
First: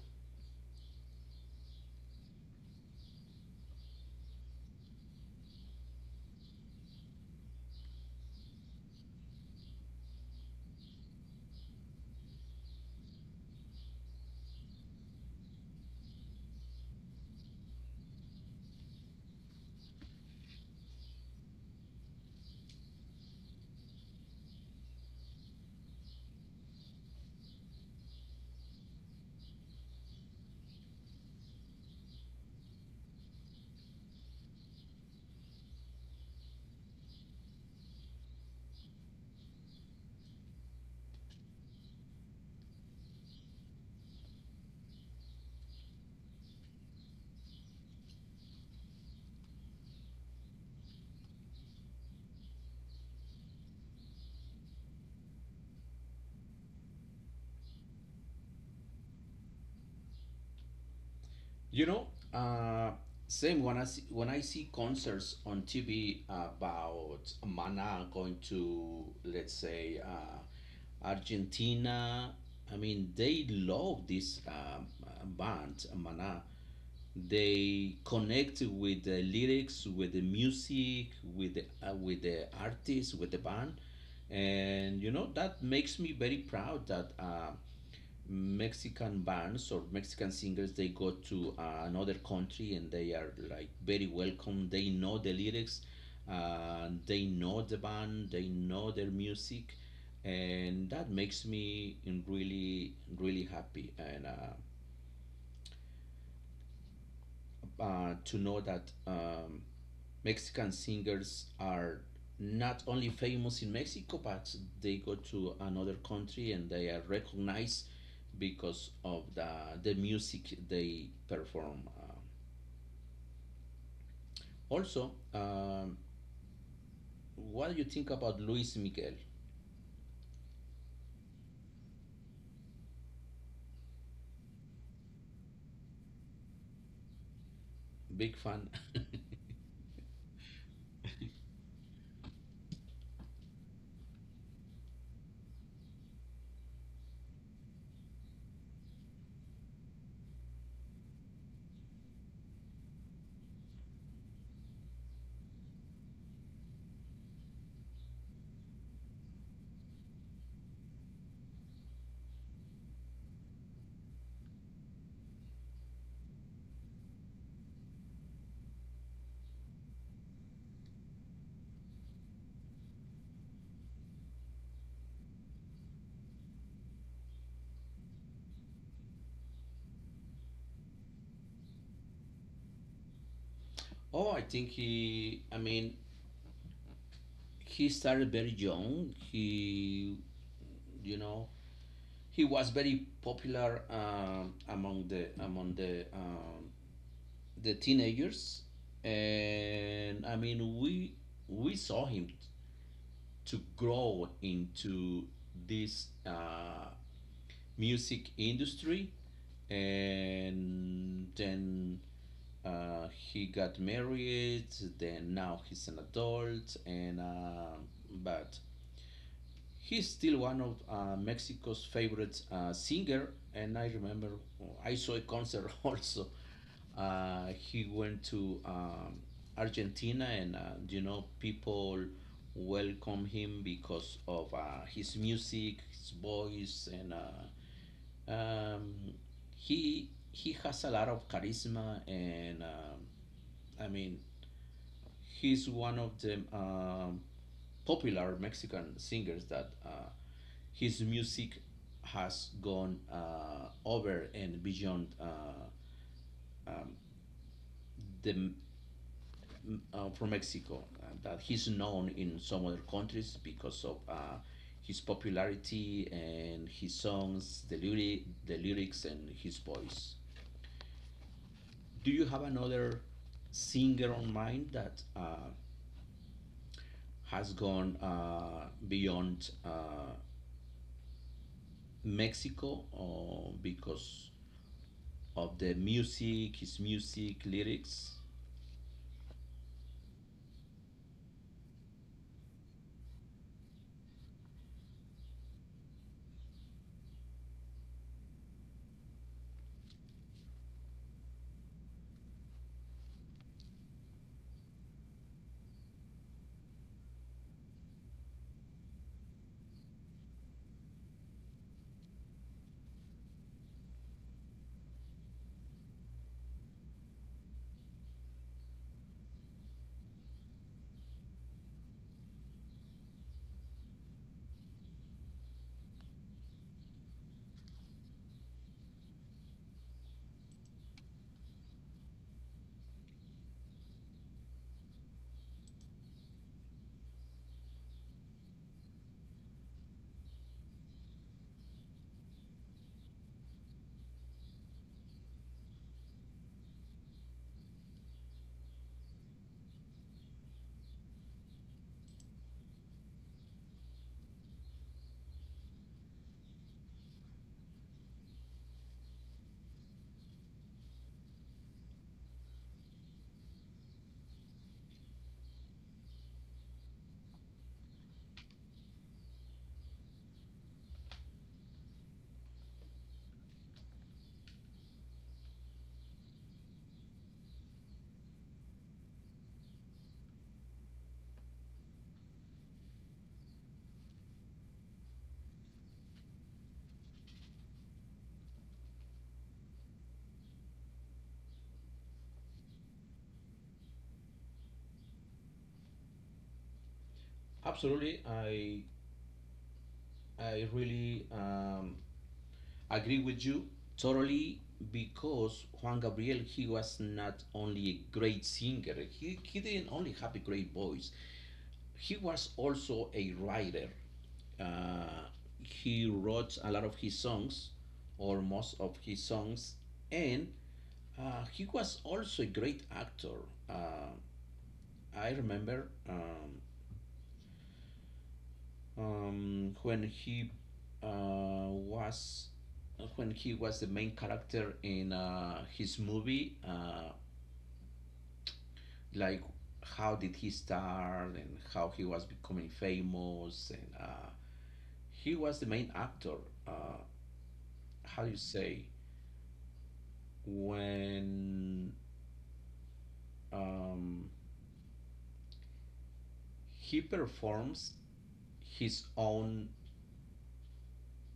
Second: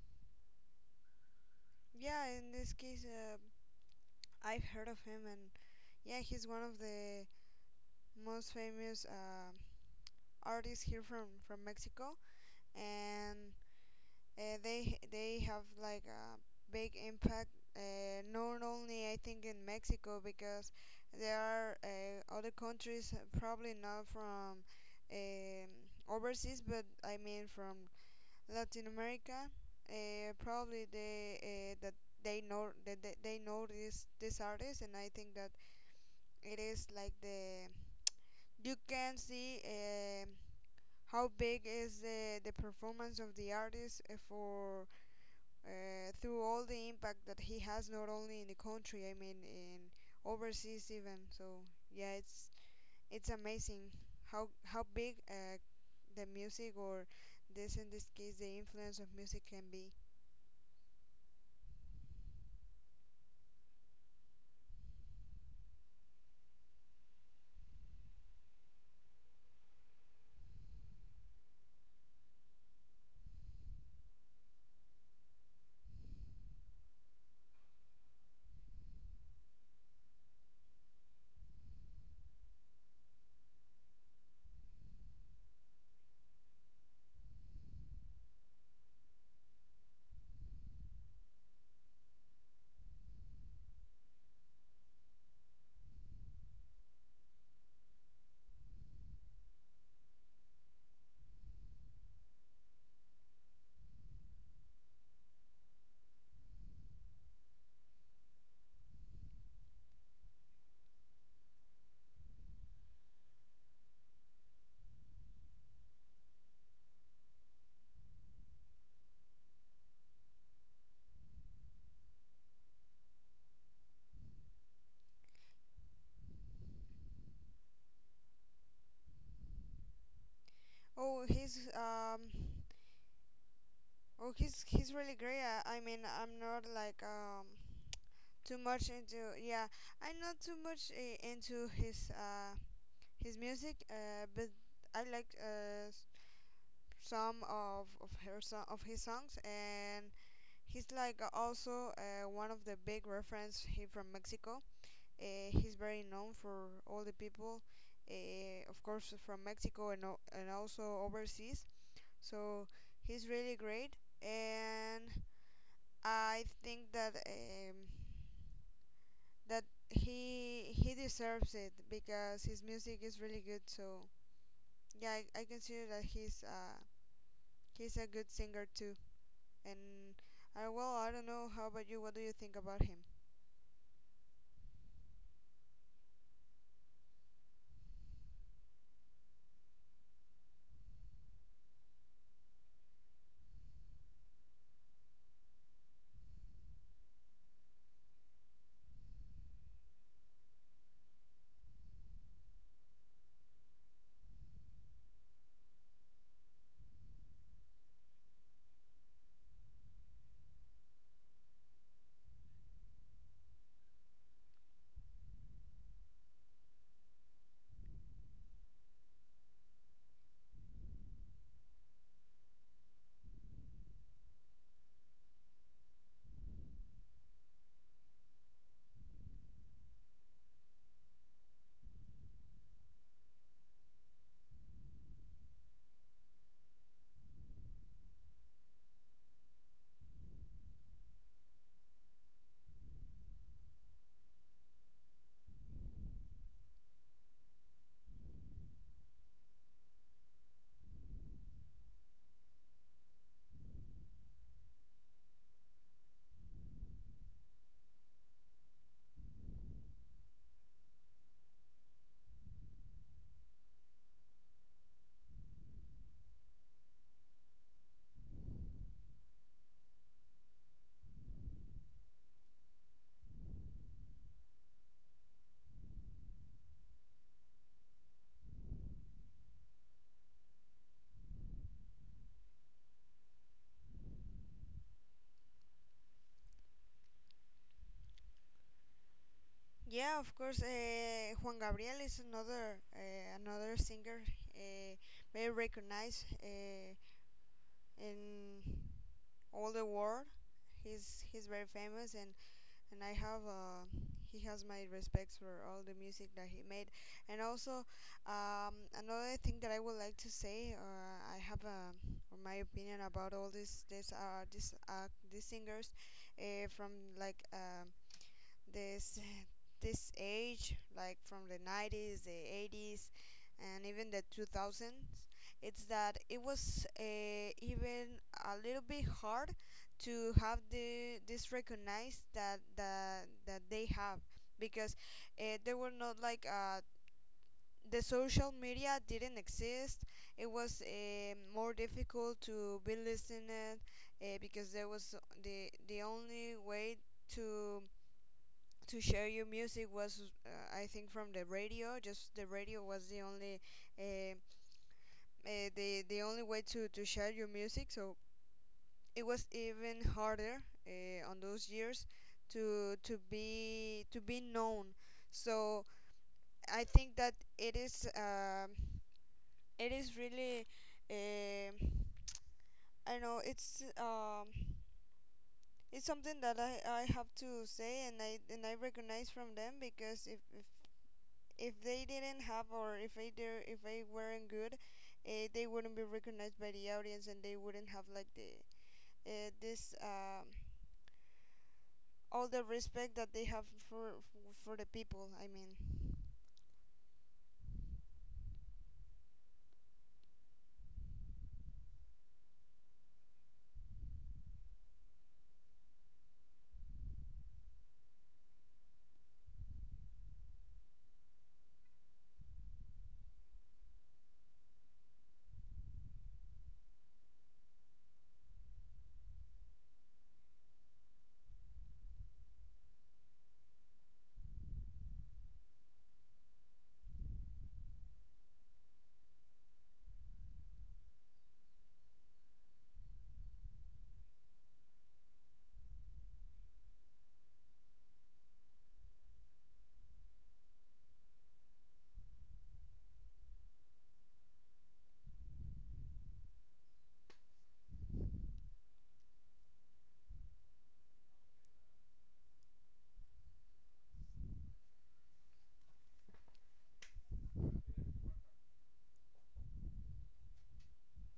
yeah, in this case, I've heard of him, and yeah, he's one of the most famous artists here from Mexico. And they have like a big impact, not only I think in Mexico, because there are other countries, probably not from um, overseas, but I mean from Latin America, probably they that they know this artist. And I think that it is like the, you can see how big is the performance of the artist for through all the impact that he has, not only in the country, I mean in overseas even. So yeah, it's amazing how big the music or this, in this case the influence of music can be. You know, uh, same when I see concerts on TV about Mana going to, let's say, Argentina. I mean, they love this band, Mana. They connect with the lyrics, with the music, with the artist, with the band, and you know that makes me very proud that. Mexican bands or Mexican singers, they go to another country and they are like very welcome. They know the lyrics, they know the band, they know their music, and that makes me in really, really happy. And to know that Mexican singers are not only famous in Mexico, but they go to another country and they are recognized because of the music they perform. Also, um, what do you think about Luis Miguel? oh he's um oh, he's really great. I mean I'm not like Big too fan. much into, yeah, I'm not too much into his music, but I like some of of his songs. And he's like also one of the big reference here from Mexico. He's very known for all the people, of course from Mexico and and also overseas. So he's really great, and I think that that he deserves it because his music is really good. So yeah, I consider that he's a good singer too. And I, well, I don't know, how about you? What do you think about him? Oh, I think I mean, he started very young. He, you know, he was very popular among the the teenagers and I mean we saw him to grow into this music industry and then he got married then now he's an adult and but he's still one of Mexico's favorite singer, and I remember I saw a concert also. He went to Argentina, and you know people welcome him because of his music, his voice, and um, he has a lot of charisma, and I mean he's one of the popular Mexican singers that. His music has gone over and beyond um, the from Mexico. That he's known in some other countries because of his popularity and his songs, the lyrics, and his voice. Do you have another singer on mind that has gone beyond Mexico or because of the music, his music lyrics? Yeah, of course. Juan Gabriel is another singer, uh, very recognized in all the world. He's very famous, and I have he has my respects for all the music that he made. And also, another thing that I would like to say, I have my opinion about all this this this these singers from like um this this age, like from the 90s, the 80s, and even the 2000s. It's that it was even a little bit hard to have the this recognized that that they have, because they were not like the social media didn't exist. It was more difficult to be listened, because there was the only way to to share your music was, I think, from the radio. Just the radio was the only uh, the only way to share your music. So it was even harder on those years to be, to be known. So I think that it is really um I don't know, it's something that I have to say, and I, and I recognize from them, because if they didn't have, or if they did, if they weren't good, they wouldn't be recognized by the audience, and they wouldn't have like the this all the respect that they have for the people. I mean, Absolutely, I really agree with you totally because Juan Gabriel he was not only a great singer. He didn't only have a great voice. He was also a writer. Uh, he wrote a lot of his songs, or most of his songs, and he was also a great actor. Uh, I remember When he was when he was the main character in his movie, like how did he start and how he was becoming famous, and he was the main actor. Uh, how do you say when um, he performs his own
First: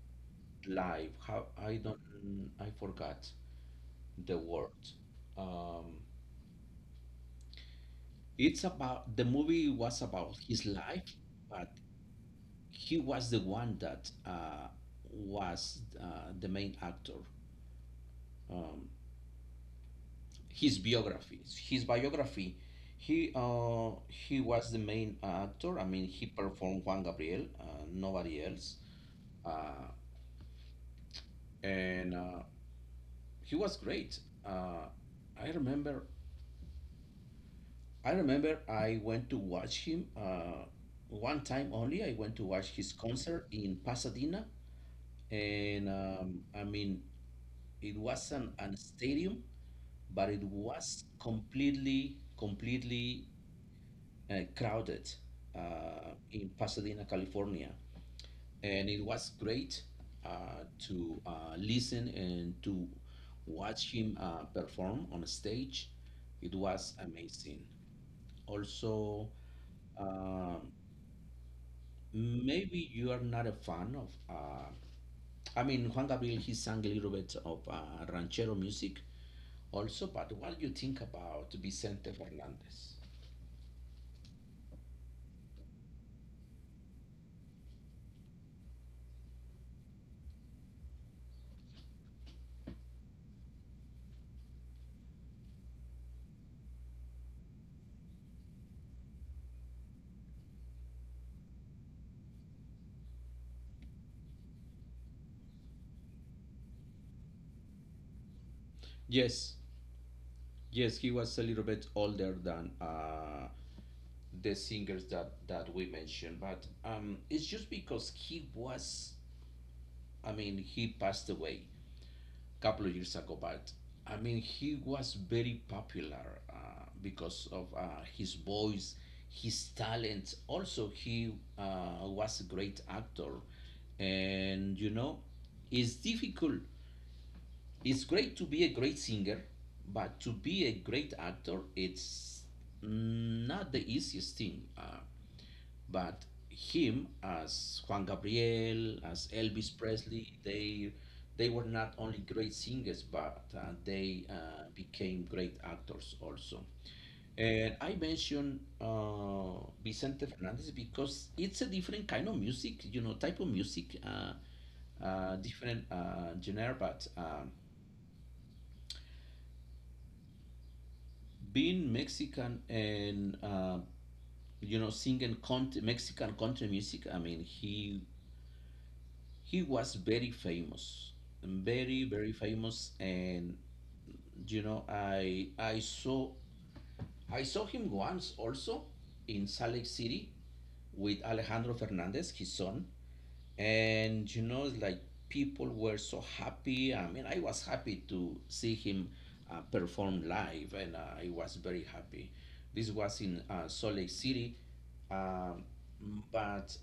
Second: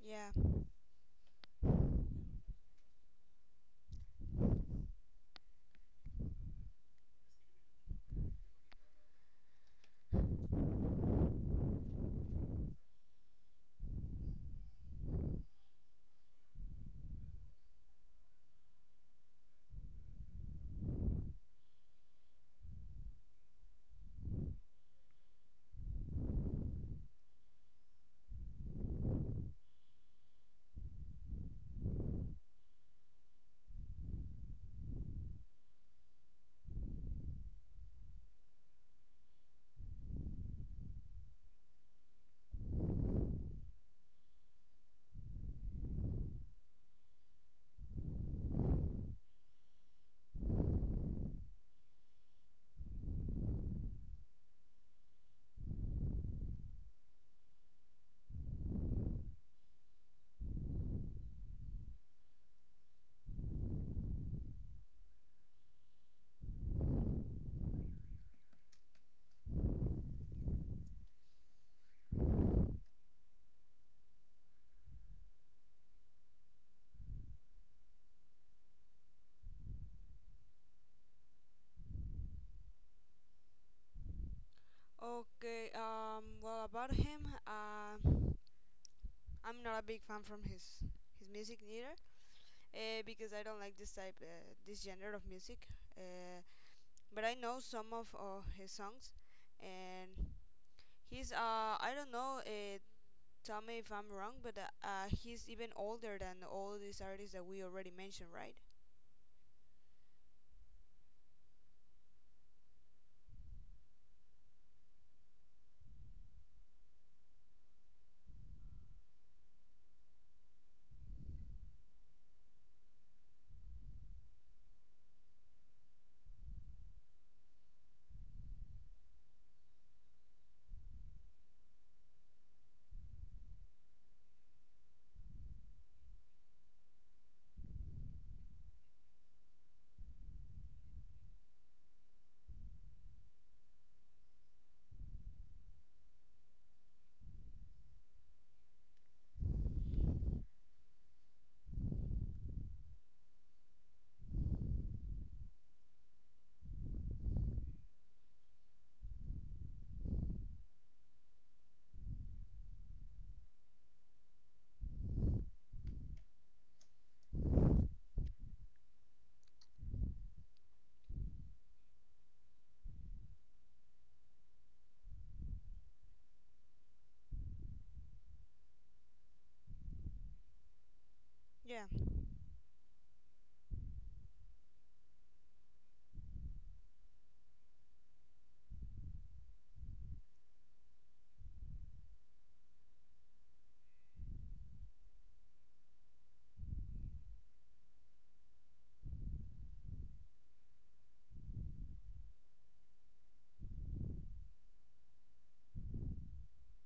yeah. live? How I don't I forgot the word. Um, it's about the movie was about his life, but he was the one that was the main actor. Um, his biography, his biography, he was the main actor. I mean, he performed Juan Gabriel, nobody else, uh, and he was great. Uh, I remember, I remember, I went to watch him. One time only, I went to watch his concert in Pasadena and I mean, it wasn't a stadium, but it was completely, completely crowded in Pasadena, California, and it was great to listen and to watch him perform on stage. It was amazing. Also, um, maybe you are not a fan of. I mean, Juan Gabriel, he sang a little bit of ranchero music also, but what do you think about Vicente Fernandez? Okay. Um, well, about him, I'm not a big fan from his music neither, because I don't like this genre of music. Uh, but I know some of his songs, and he's I don't know, tell me if I'm wrong, but he's even older than all these artists that we already mentioned, right? Yes, yes, he was a little bit older than the singers that we mentioned, but it's just because he was, I mean, he passed away. Couple of years ago, but I mean, he was very popular because of his voice, his talent. Also, he was a great actor, and you know, it's difficult. It's great to be a great singer, but to be a great actor, it's not the easiest thing. But Him as Juan Gabriel, as Elvis Presley, they were not only great singers, but they became great actors also. And I mentioned Vicente Fernandez because it's a different kind of music, you know, type of music, different genre. But being Mexican and you know singing country, Mexican country music, I mean, he was very famous, Yeah, very, very famous, and you know I saw him once also in Salt Lake City with Alejandro Fernandez his son, and you know it's like people were so happy. I mean I was happy to see him perform live, and I was very happy. This was in Salt Lake City. Um, but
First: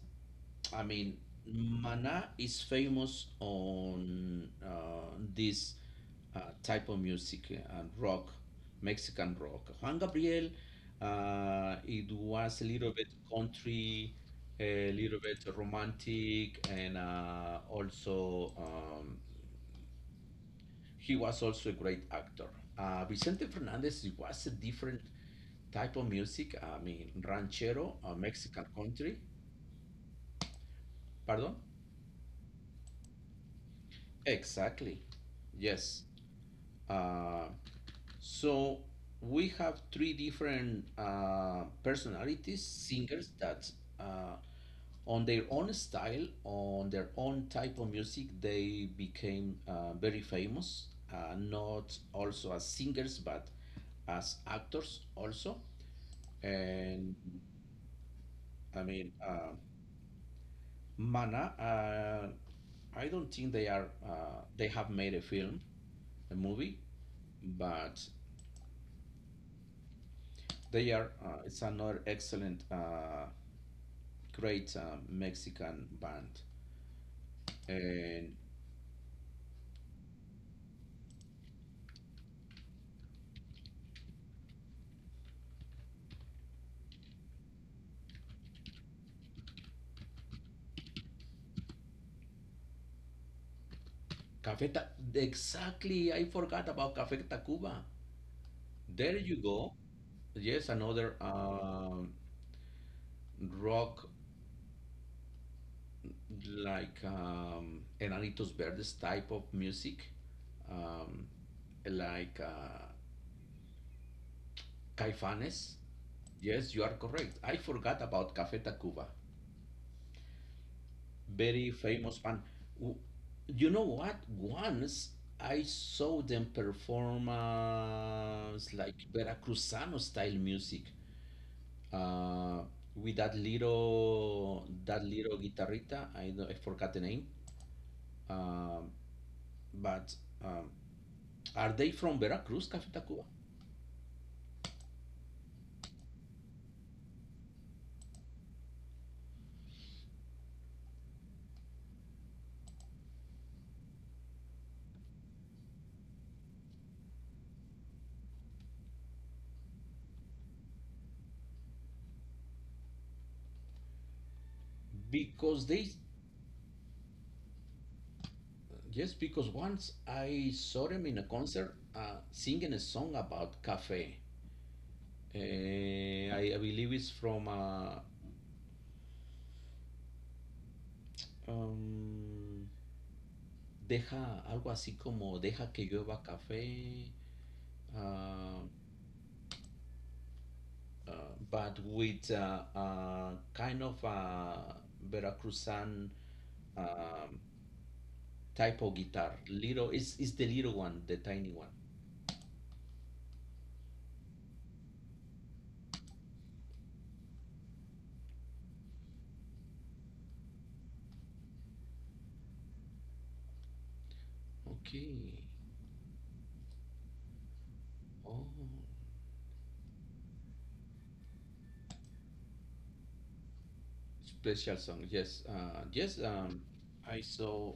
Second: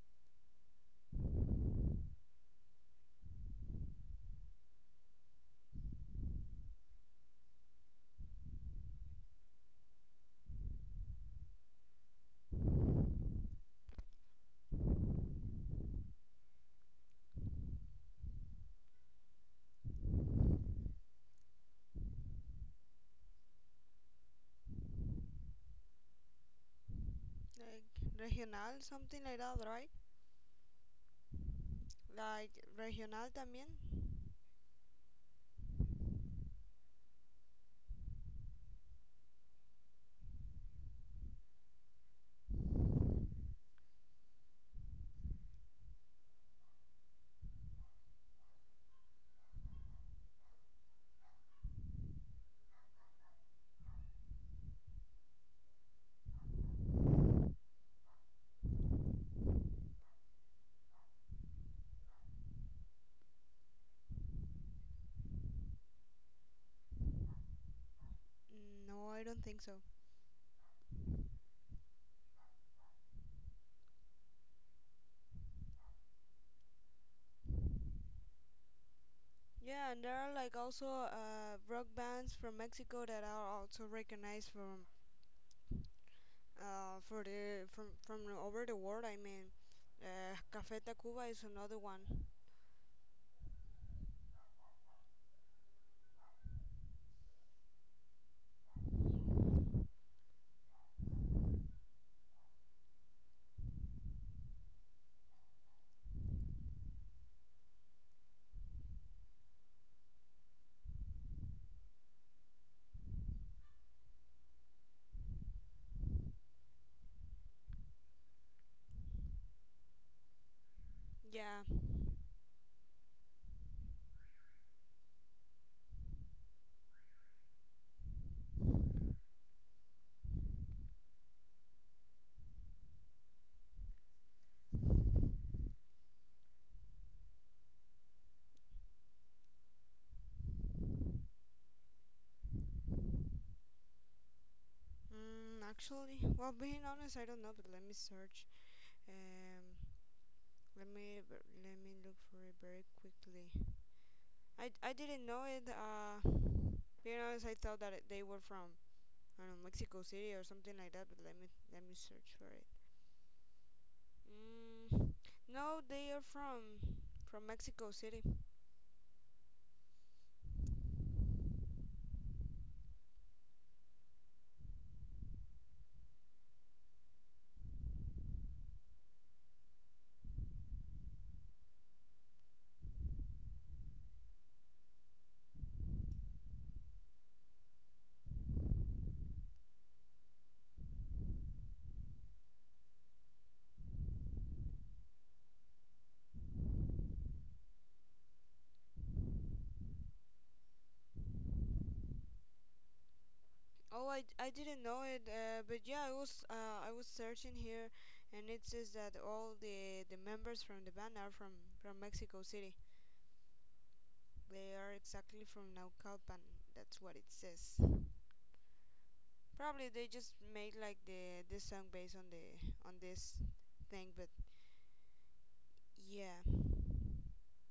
I mean, Mana is famous on this type of music and rock, Mexican rock. Juan Gabriel, it was a little bit country, a little bit romantic, and also he was also a great actor. Vicente Fernandez it was a different type of music. I mean, like ranchero, Mexican regional, country. something like that, right? Pardon? Like regional también? Exactly. Yes. Uh, so we have three different personalities, singers that uh, on their own style, on their own type of music, they became very famous, not also as singers, but as actors also. And I mean, uh, Mana, I don't think they have made a film, a movie, but No, I don't think so. they are. It's another excellent, great Mexican band. And Yeah, and there are like also rock bands from Mexico that are also recognized from for the from over the world. I mean, Café Tacuba is another one. Cafeta. Exactly. I forgot about Cafeta Cuba. There you go. Yes, another rock, like Enanitos Verdes type of music, um, like uh, Caifanes. Yes, you are correct. I forgot about Café Tacuba. Yeah, Very famous band. W- You know what? Once I saw them perform, it's like Veracruzano style music, uh, with that little guitarrita. I don't, I forgot the name. Um, but um, are they from Veracruz, Café Tacuba? mm, actually, well, being honest, I don't know, but let me search. Um, Let me, let me look for it very quickly. I didn't know it. Being honest, I thought that it, they were from, I don't know, Mexico City or something like that. But let me, let me search for it. Mm, Because no, they, they are from Mexico City. yes, because once I saw them in a concert singing a song about cafe. Uh, I believe it's from Um, deja algo así como deja que llueva café, ah, ah, but with kind of a Veracruzan um, type of guitar. Little, it's the little one, the tiny one. Oh, I didn't know it. But yeah, I was searching here, and it says that all the members from the band are from Mexico City. They are Okay. exactly from Naucalpan. That's what it says. Oh, Probably they just made like the this song based on the on this thing, but special song. Yes. Yes. Yeah. I saw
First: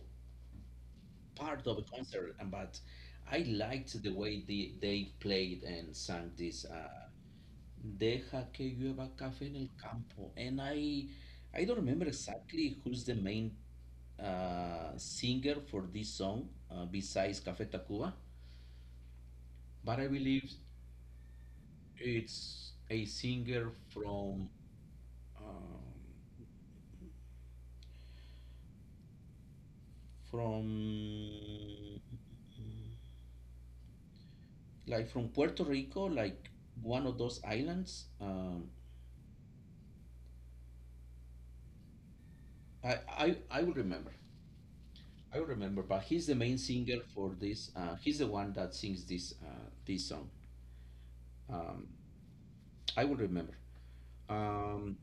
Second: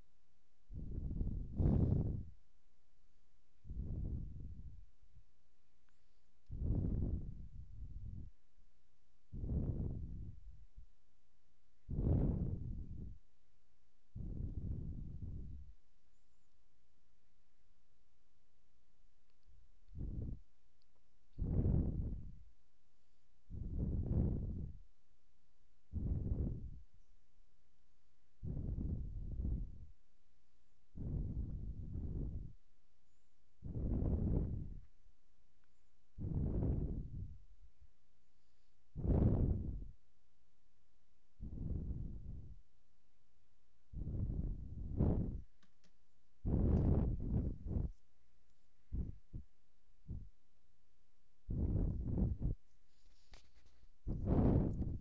part of a concert, but I liked the way they played and sang this. Deja que llueva café en el campo. And I don't remember exactly who's the main singer for this song, besides Café Tacuba, but I believe it's a singer from um, from like from Puerto Rico, like one of those islands. I will remember. I will remember. But he's the main singer for this. He's the one that sings this this song. Um, I will remember. Um,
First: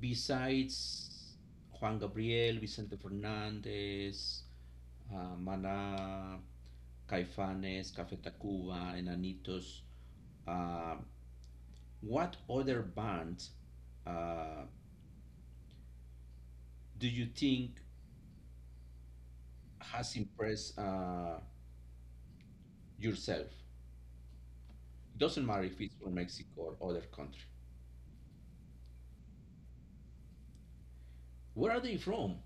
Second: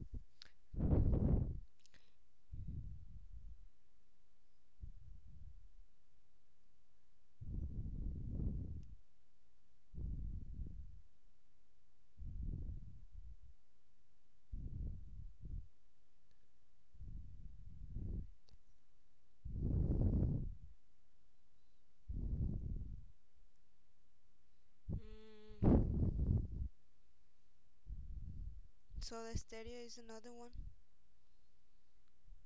besides Juan Gabriel, Vicente Fernández, Maná, Caifanes, Café Tacuba, Enanitos, uh, what other band uh, do you think has impressed yourself? Doesn't matter if it's Mm, from Mexico or other country. Soda Stereo is another one. Where are they from?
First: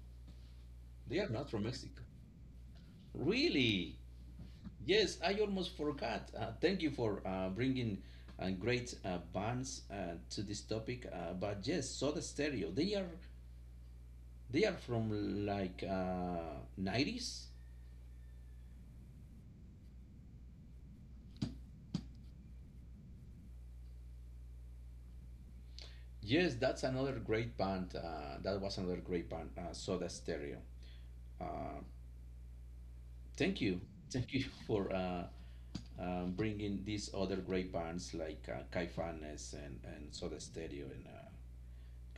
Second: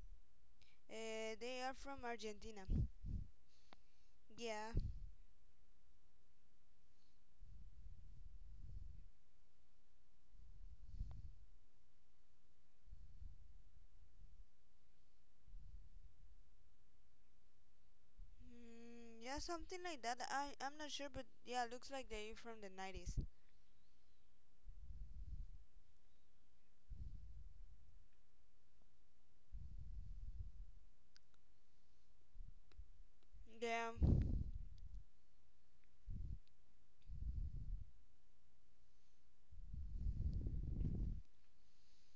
They are not They from are Mexico. from Argentina. Really? Yeah. Yes, I almost forgot. Thank you for bringing great bands to this topic. But yes, Soda Stereo. They are from like, 90s. Mm, yeah, something like that. I, I'm not sure, but yeah, looks like they're from the 90s. Yes, that's another great band. That was another great band, Soda Stereo. Uh, thank you, Yeah. thank you for bringing these other great bands like Caifanes and Soda Stereo and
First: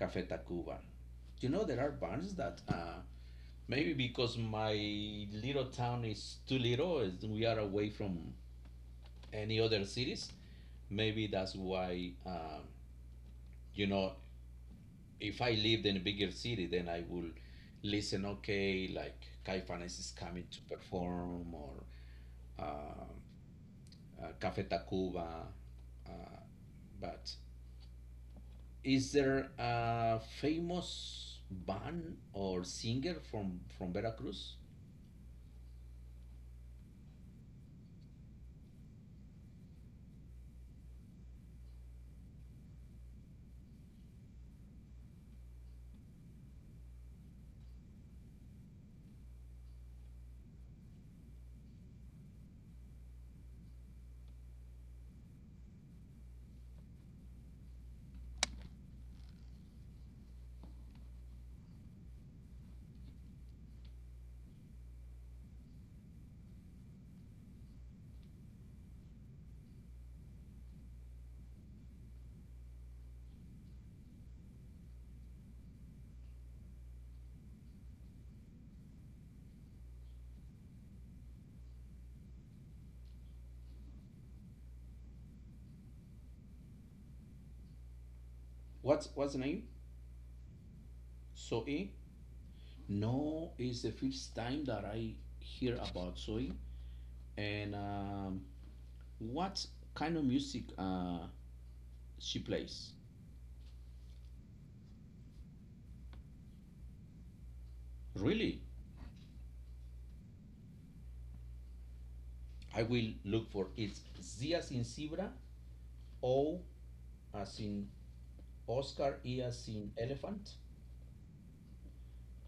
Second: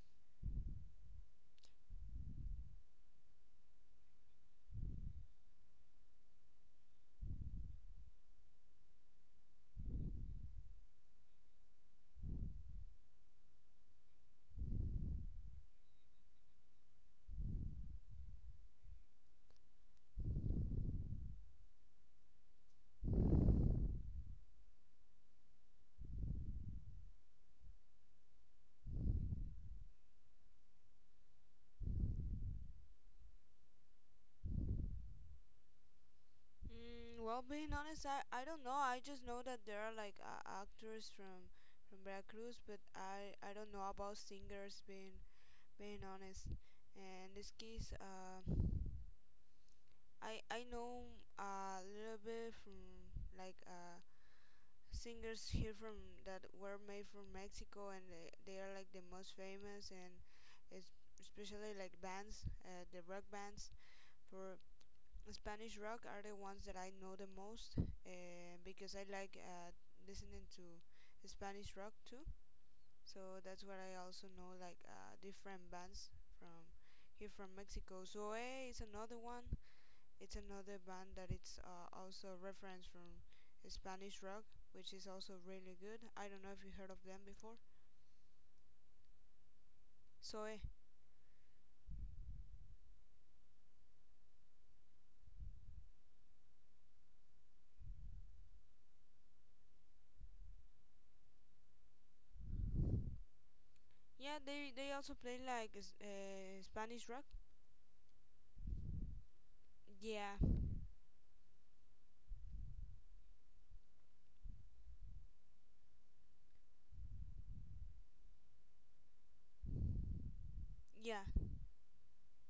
Café Tacuba. You know, there are bands that maybe because my little town is too little, is we are away from any other cities. Maybe that's why, you know, if I lived in a bigger city, then I will listen, okay, like Caifanes is coming to perform or um, Café Tacuba. Uh, but is there a famous band or singer from Veracruz? Mm, well, being honest, I don't know. I just know that there are like actors from Veracruz, but I don't know about singers. Being, being honest, and this case, I know a little bit from like singers here from, that were made from Mexico, and they are like the most famous, and es- especially like bands, the rock bands for Spanish rock are the ones that I know the most, because I like listening to Spanish rock too. So that's what I also know, like different bands from here from Mexico. Zoe is another one. It's another band that it's also a reference from Spanish rock, which is also really good. I don't know if you heard of them before. What's the name? So Soy? No, it's the first time that I hear about Zoe. And what kind of music she plays? yeah, they also play like Spanish rock. Really, Yeah, I will look for it's Z as in zebra, O as in Oscar, E as in elephant. yeah,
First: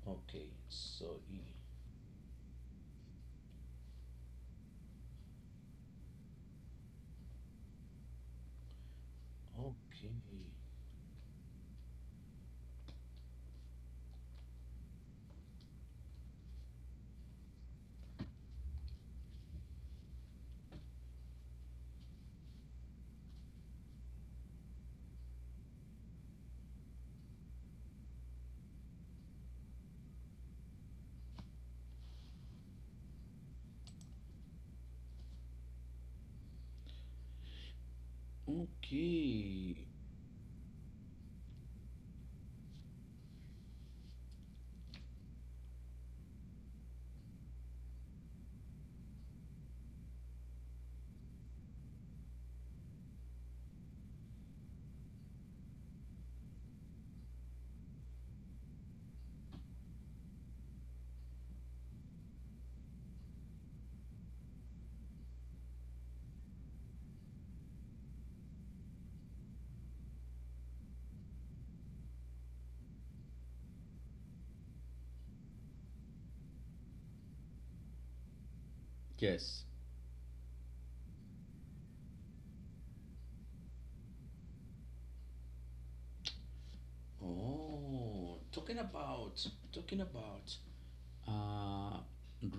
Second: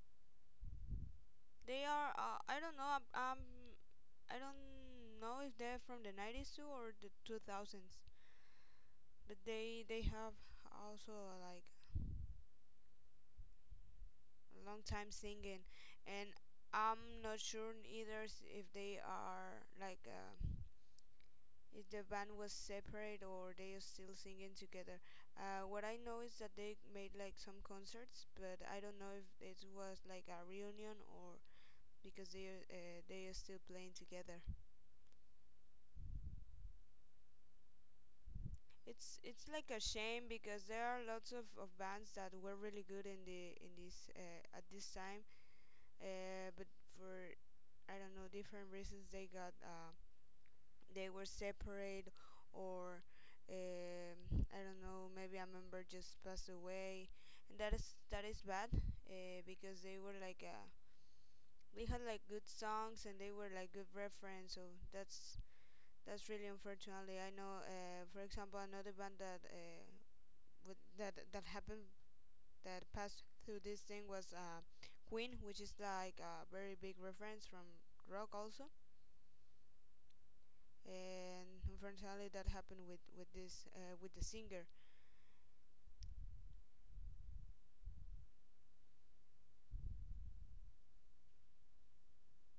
Okay, so E. they are. I don't know. I don't know if they're from the 90s too or the 2000s, but they Okay, have also like a long time singing. And I'm not sure either if they are like, if the band was separate or they are still singing together. What I know is that they made like some concerts, but I don't know if it was like a reunion or because they are still playing together. It's like a okay. shame, because there are lots of bands that were really good in the in this at this time, but for, I don't know, different reasons they got they were separate, or um, I don't know, maybe a member just passed away, and that is, that is bad because they were like we had like good songs, and they were like good reference. So that's that's really unfortunately. I know, for example, another band that that that happened, that passed through this thing, was Queen, which is like a very big reference from rock also, Yes. and unfortunately that happened with this with the singer. Oh, talking about uh,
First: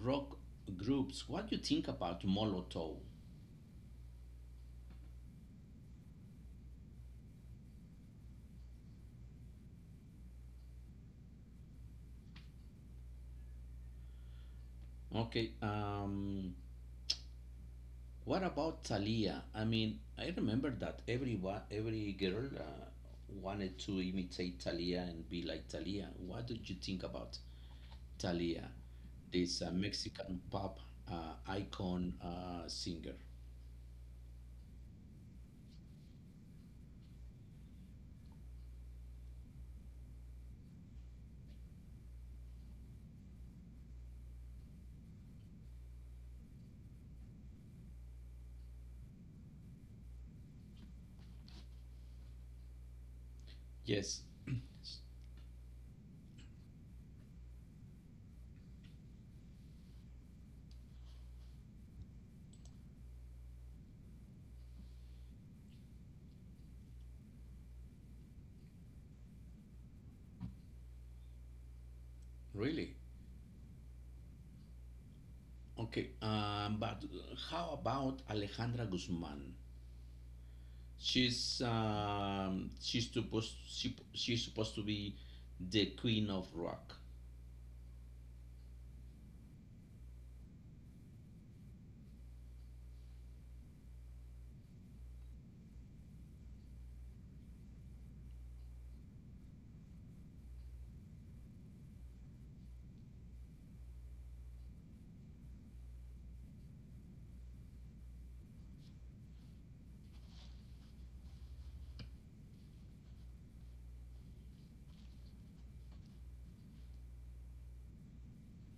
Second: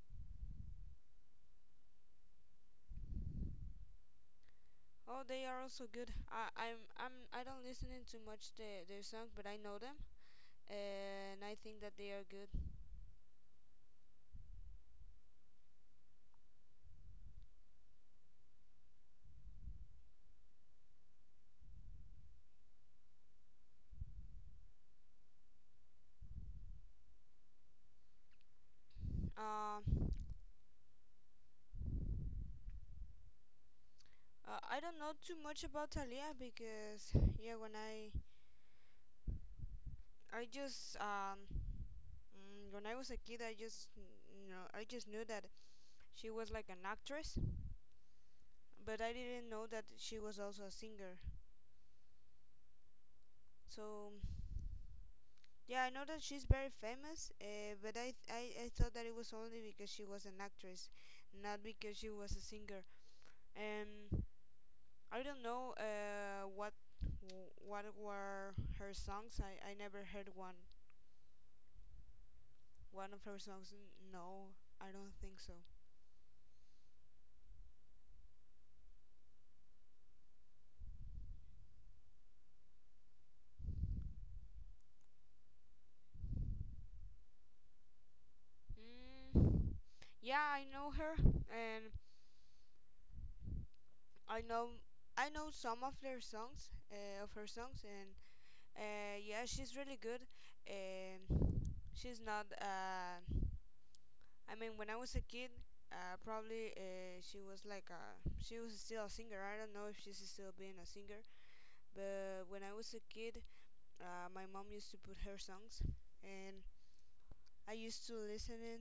rock groups. What do you think about Molotov? Oh, they are also good. I, I'm, I don't listen to much the, their songs, but I know them, and I think that they are good. Okay, what about Thalia? I mean, I remember that every girl wanted to imitate Thalia and be like Thalia. What did you think about Thalia, this Um, Mexican pop icon singer? I don't know too much about Talia because yeah, when I I just um when I was a kid, I just I just knew that she was like an actress, but I didn't know that she was also a singer. So Yes, yeah, I know that she's very famous, but I thought that it was only because she was an actress, not because she was a singer. Um, I don't know what were her songs. I never heard one really. one of her songs. No, I don't think so. Okay, but how about Alejandra Guzman? She's she's supposed to be the queen of rock. Mm, yeah, I know her, and I know I know some of their songs, of her songs, and yeah, she's really good. Um, she's not. I mean, when I was a kid, probably she was still a singer. I don't know if she's still being a singer, but when I was a kid, my mom used to put her songs, and I used to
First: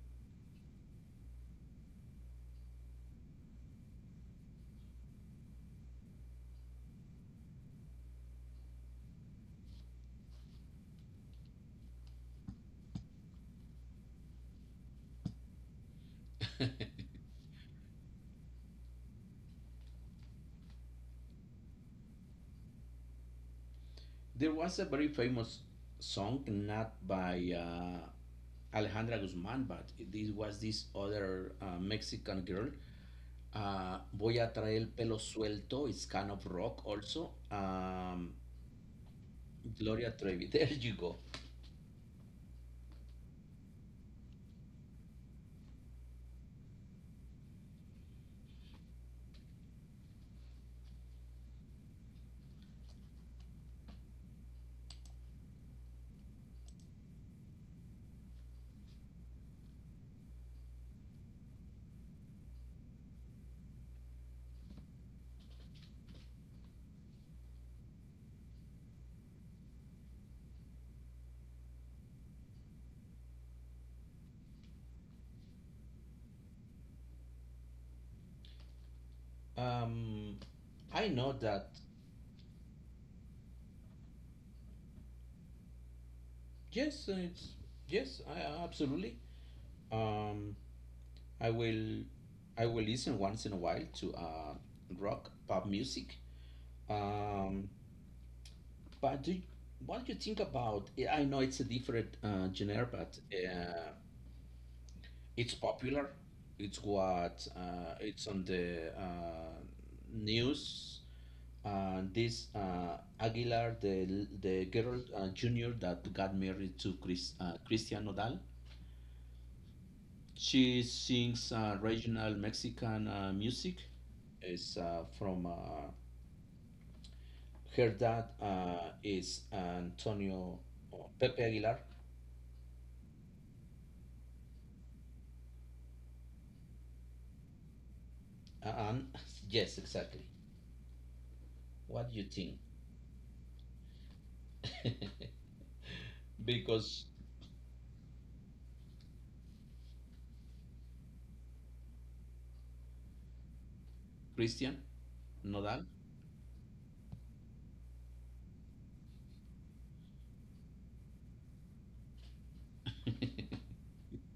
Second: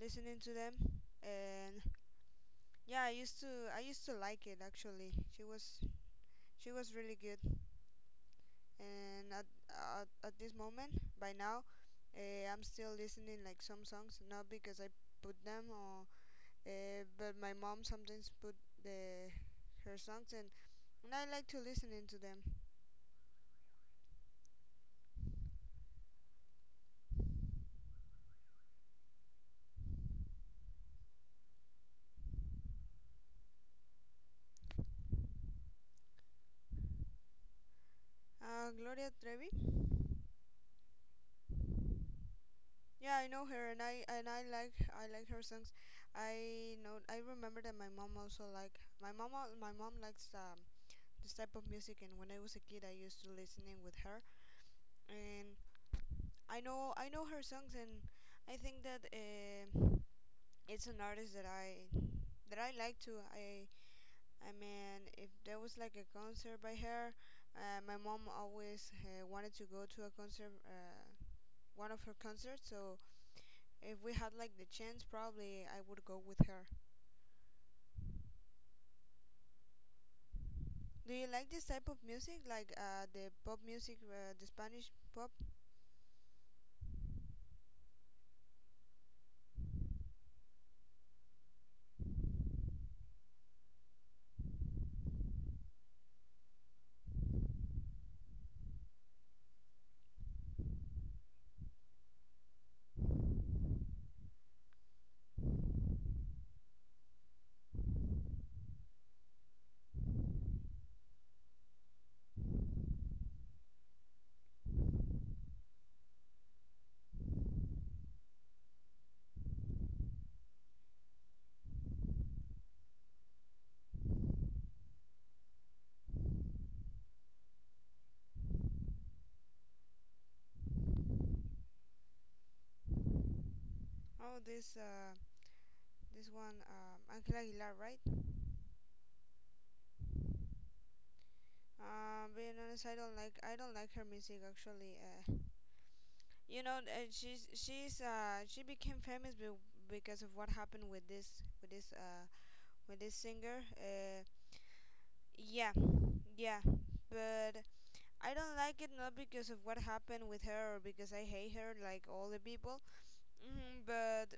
listening to them, and yeah, I used to like it actually. She was really good, and at this moment, by now, I'm still listening like some songs, not because I put them or but my mom sometimes put the her songs, and I like to listening to them. There was a very famous song, not by Alejandra Guzman, but this was this other Mexican girl. Voy a traer el pelo suelto. It's kind of rock also. Gloria Trevi. Gloria Trevi. There you go. Yeah, I know her, and I like her songs. I remember that my mom also my mom my mom likes this type of music, and when I was a kid, I used to listening with her, and I know her songs, and I think that it's an artist that I like to. I mean, if there was like a concert by her, my mom always wanted to go to a concert, one of her concerts, so. If we had like the chance, probably I would go with her. Um, I Do you know like this that. type of music, like the pop music, the Spanish pop? Yes, absolutely. Um, I will I will listen once in a while to rock pop music. Um, but do you, what do you think about? Yeah, I know it's a different genre, but it's popular. It's what it's on the news. This Aguilar, the girl, junior, that got married to Christian Nodal. She sings regional Mexican music. It's from her dad is Antonio or Pepe Aguilar. Oh, this one, Angela Aguilar, right? And yes, exactly. What do you Being think? honest, I don't like her music actually. Because She became famous because of what happened with this with this with this singer. Christian yeah, Nodal. yeah, but I don't like it not because of what happened with her or because I hate her like all the people. Mm, but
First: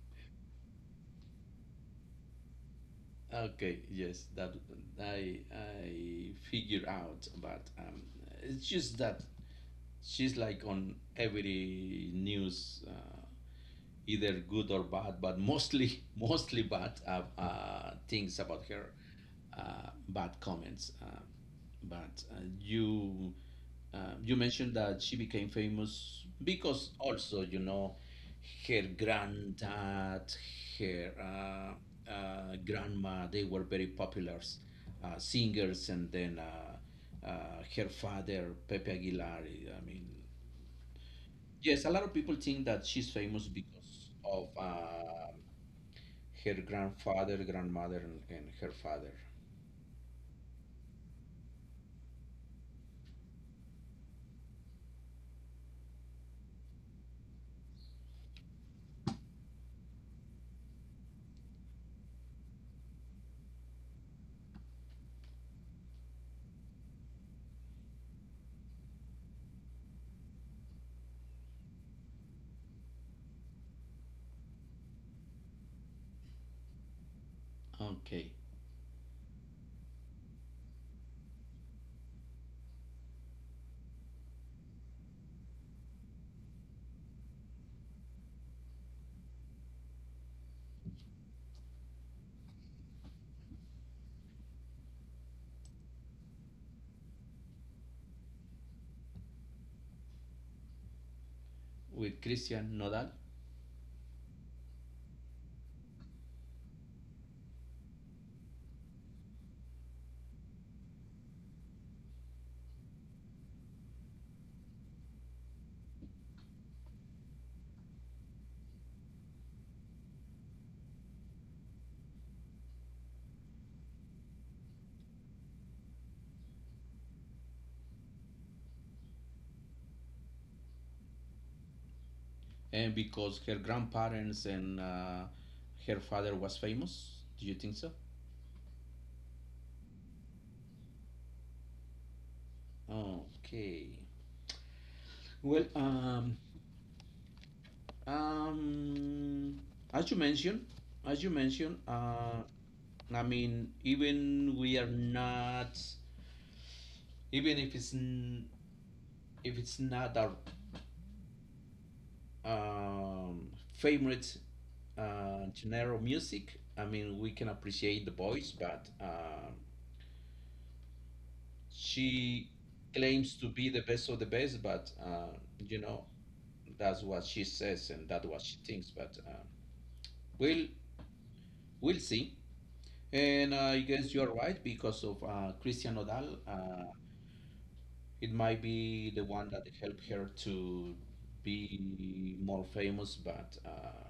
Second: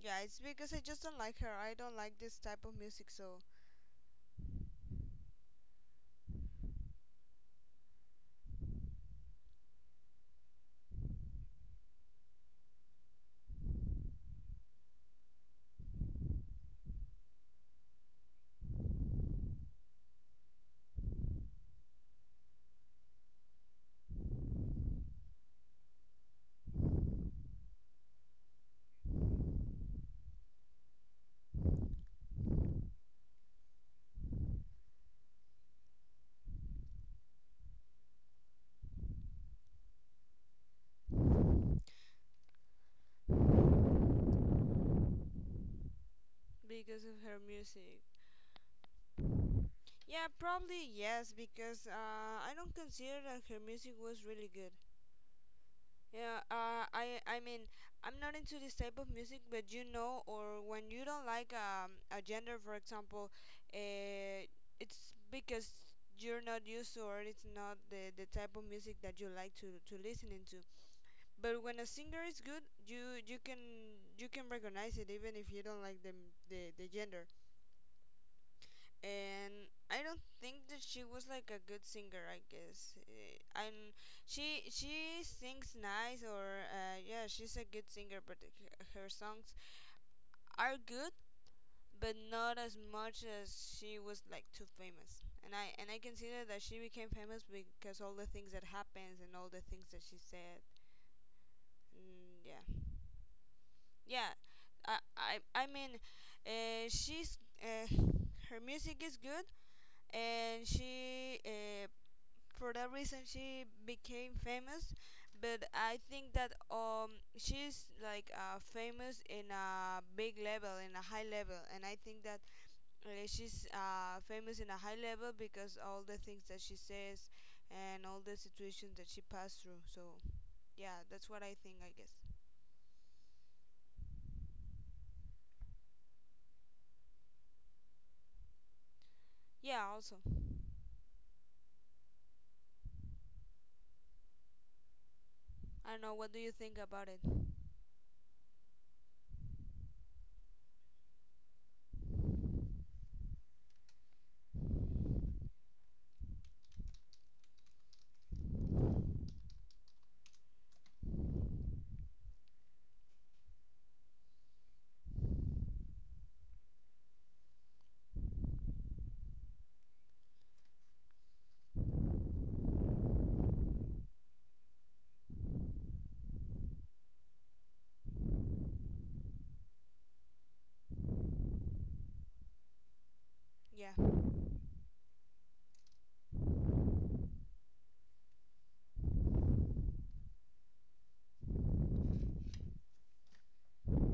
yeah, it's because I just don't like her. I don't like this type of music, so Okay, yes, that I figure out, but it's just that she's like on every news. Either good or bad, but mostly mostly bad things about her, bad comments. But you mentioned that she became famous because also you know her granddad, her grandma, they were very popular singers, and then her father Pepe Aguilar. I mean, yes, a lot of people think that she's famous of her because of her grandfather, grandmother, music. And her father. Yeah, probably yes, because I don't consider that her music was really good. Yeah, I mean I'm not into this type of music, but you know, or when you don't like a gender, for example, uh, it's because you're not used to, or it's not the type of music that you like to listen into. But when a singer is good, you can recognize it even if you don't like the gender. Okay, And I don't think that she was like a good singer. I guess, eh, and she sings nice, or yeah, she's a good singer. But her songs are good, but not as much as she was like too famous. And I consider that she became famous because all the things that happens and all the things that she said. with Mm, yeah. Christian Nodal, yeah I mean she's uh, her music is good, and she for that reason she became famous, but I think that she's like famous in a big level, in a high level, and I think that she's famous in a high level because all the things that she says and all the situations that she passed through. So yeah, that's what I think, I guess. and because her grandparents and her father was famous. Do you think so? Yeah also. Okay. Well, I don't know, what do you think about it? um, as you mentioned, as you mentioned, I mean, even we are not, even if it's not our um, favorite genre of music. I mean, we can appreciate the voice, but um, she claims to be the best of the best. But you know, that's what she says and that's what she thinks. But we'll we'll see. And I Yeah, guess you're right because of Christian Odal. It might be the one that helped her to be more famous, but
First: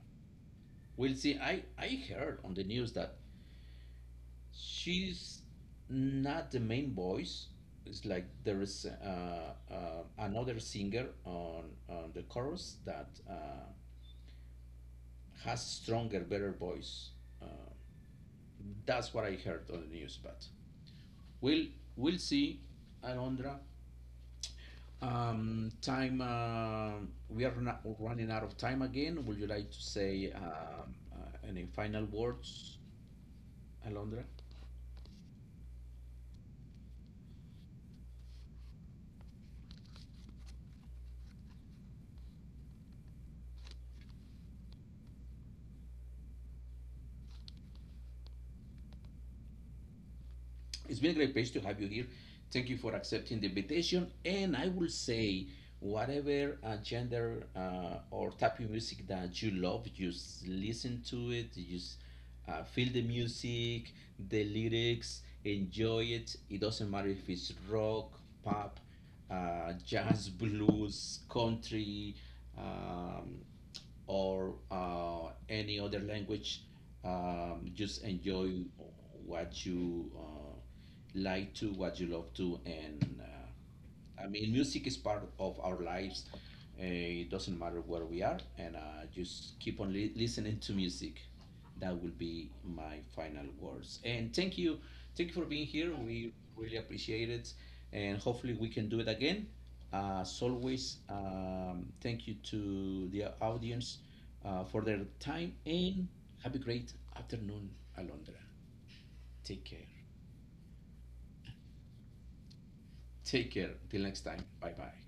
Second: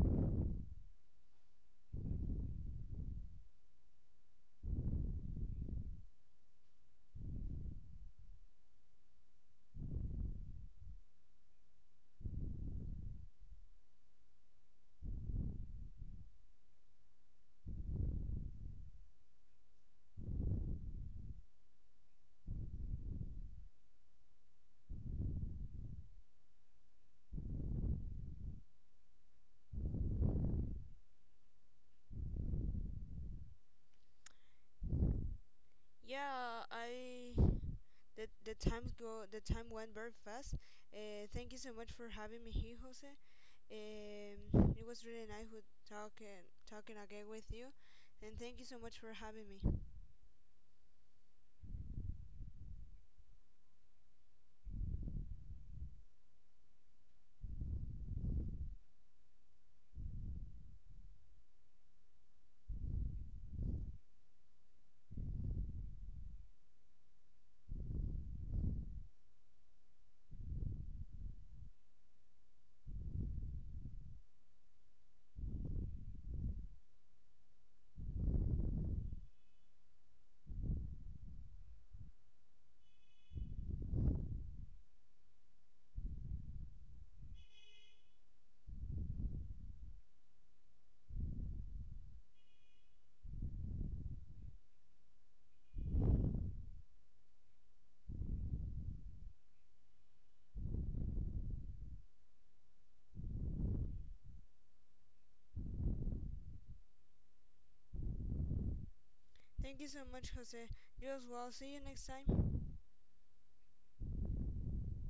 we'll see. I heard on the news that she's not the main voice. It's like there is another singer on the chorus that has stronger, better voice. Uh, that's what I heard on the news. But we'll we'll see, Alondra. Time we are not running out of time again. Would you like to say any final words, Alondra? Yeah, I the time went very fast. Thank you so much for having me here, Jose. It was really nice with talking again with you, and thank you so much for having me. It's been a great pleasure to have you here. Thank you for accepting the invitation. And I will say, whatever gender or type of music that you love, just listen to it. Just feel the music, the lyrics, enjoy it. It doesn't matter if it's rock, pop, jazz, blues, country, um, or any other language. Just enjoy what you like to what you love to. And I mean, music is part of our lives, it doesn't matter where we are, and just keep on listening to music. That will be my final words. And thank you, thank you for being here. We really appreciate it, and hopefully we can do it again. As always, thank you to the audience for their time, and have a great afternoon, Alondra. Take Thank care. you so much, Jose. You as well. See you next time. Take care. Till next time. Bye bye.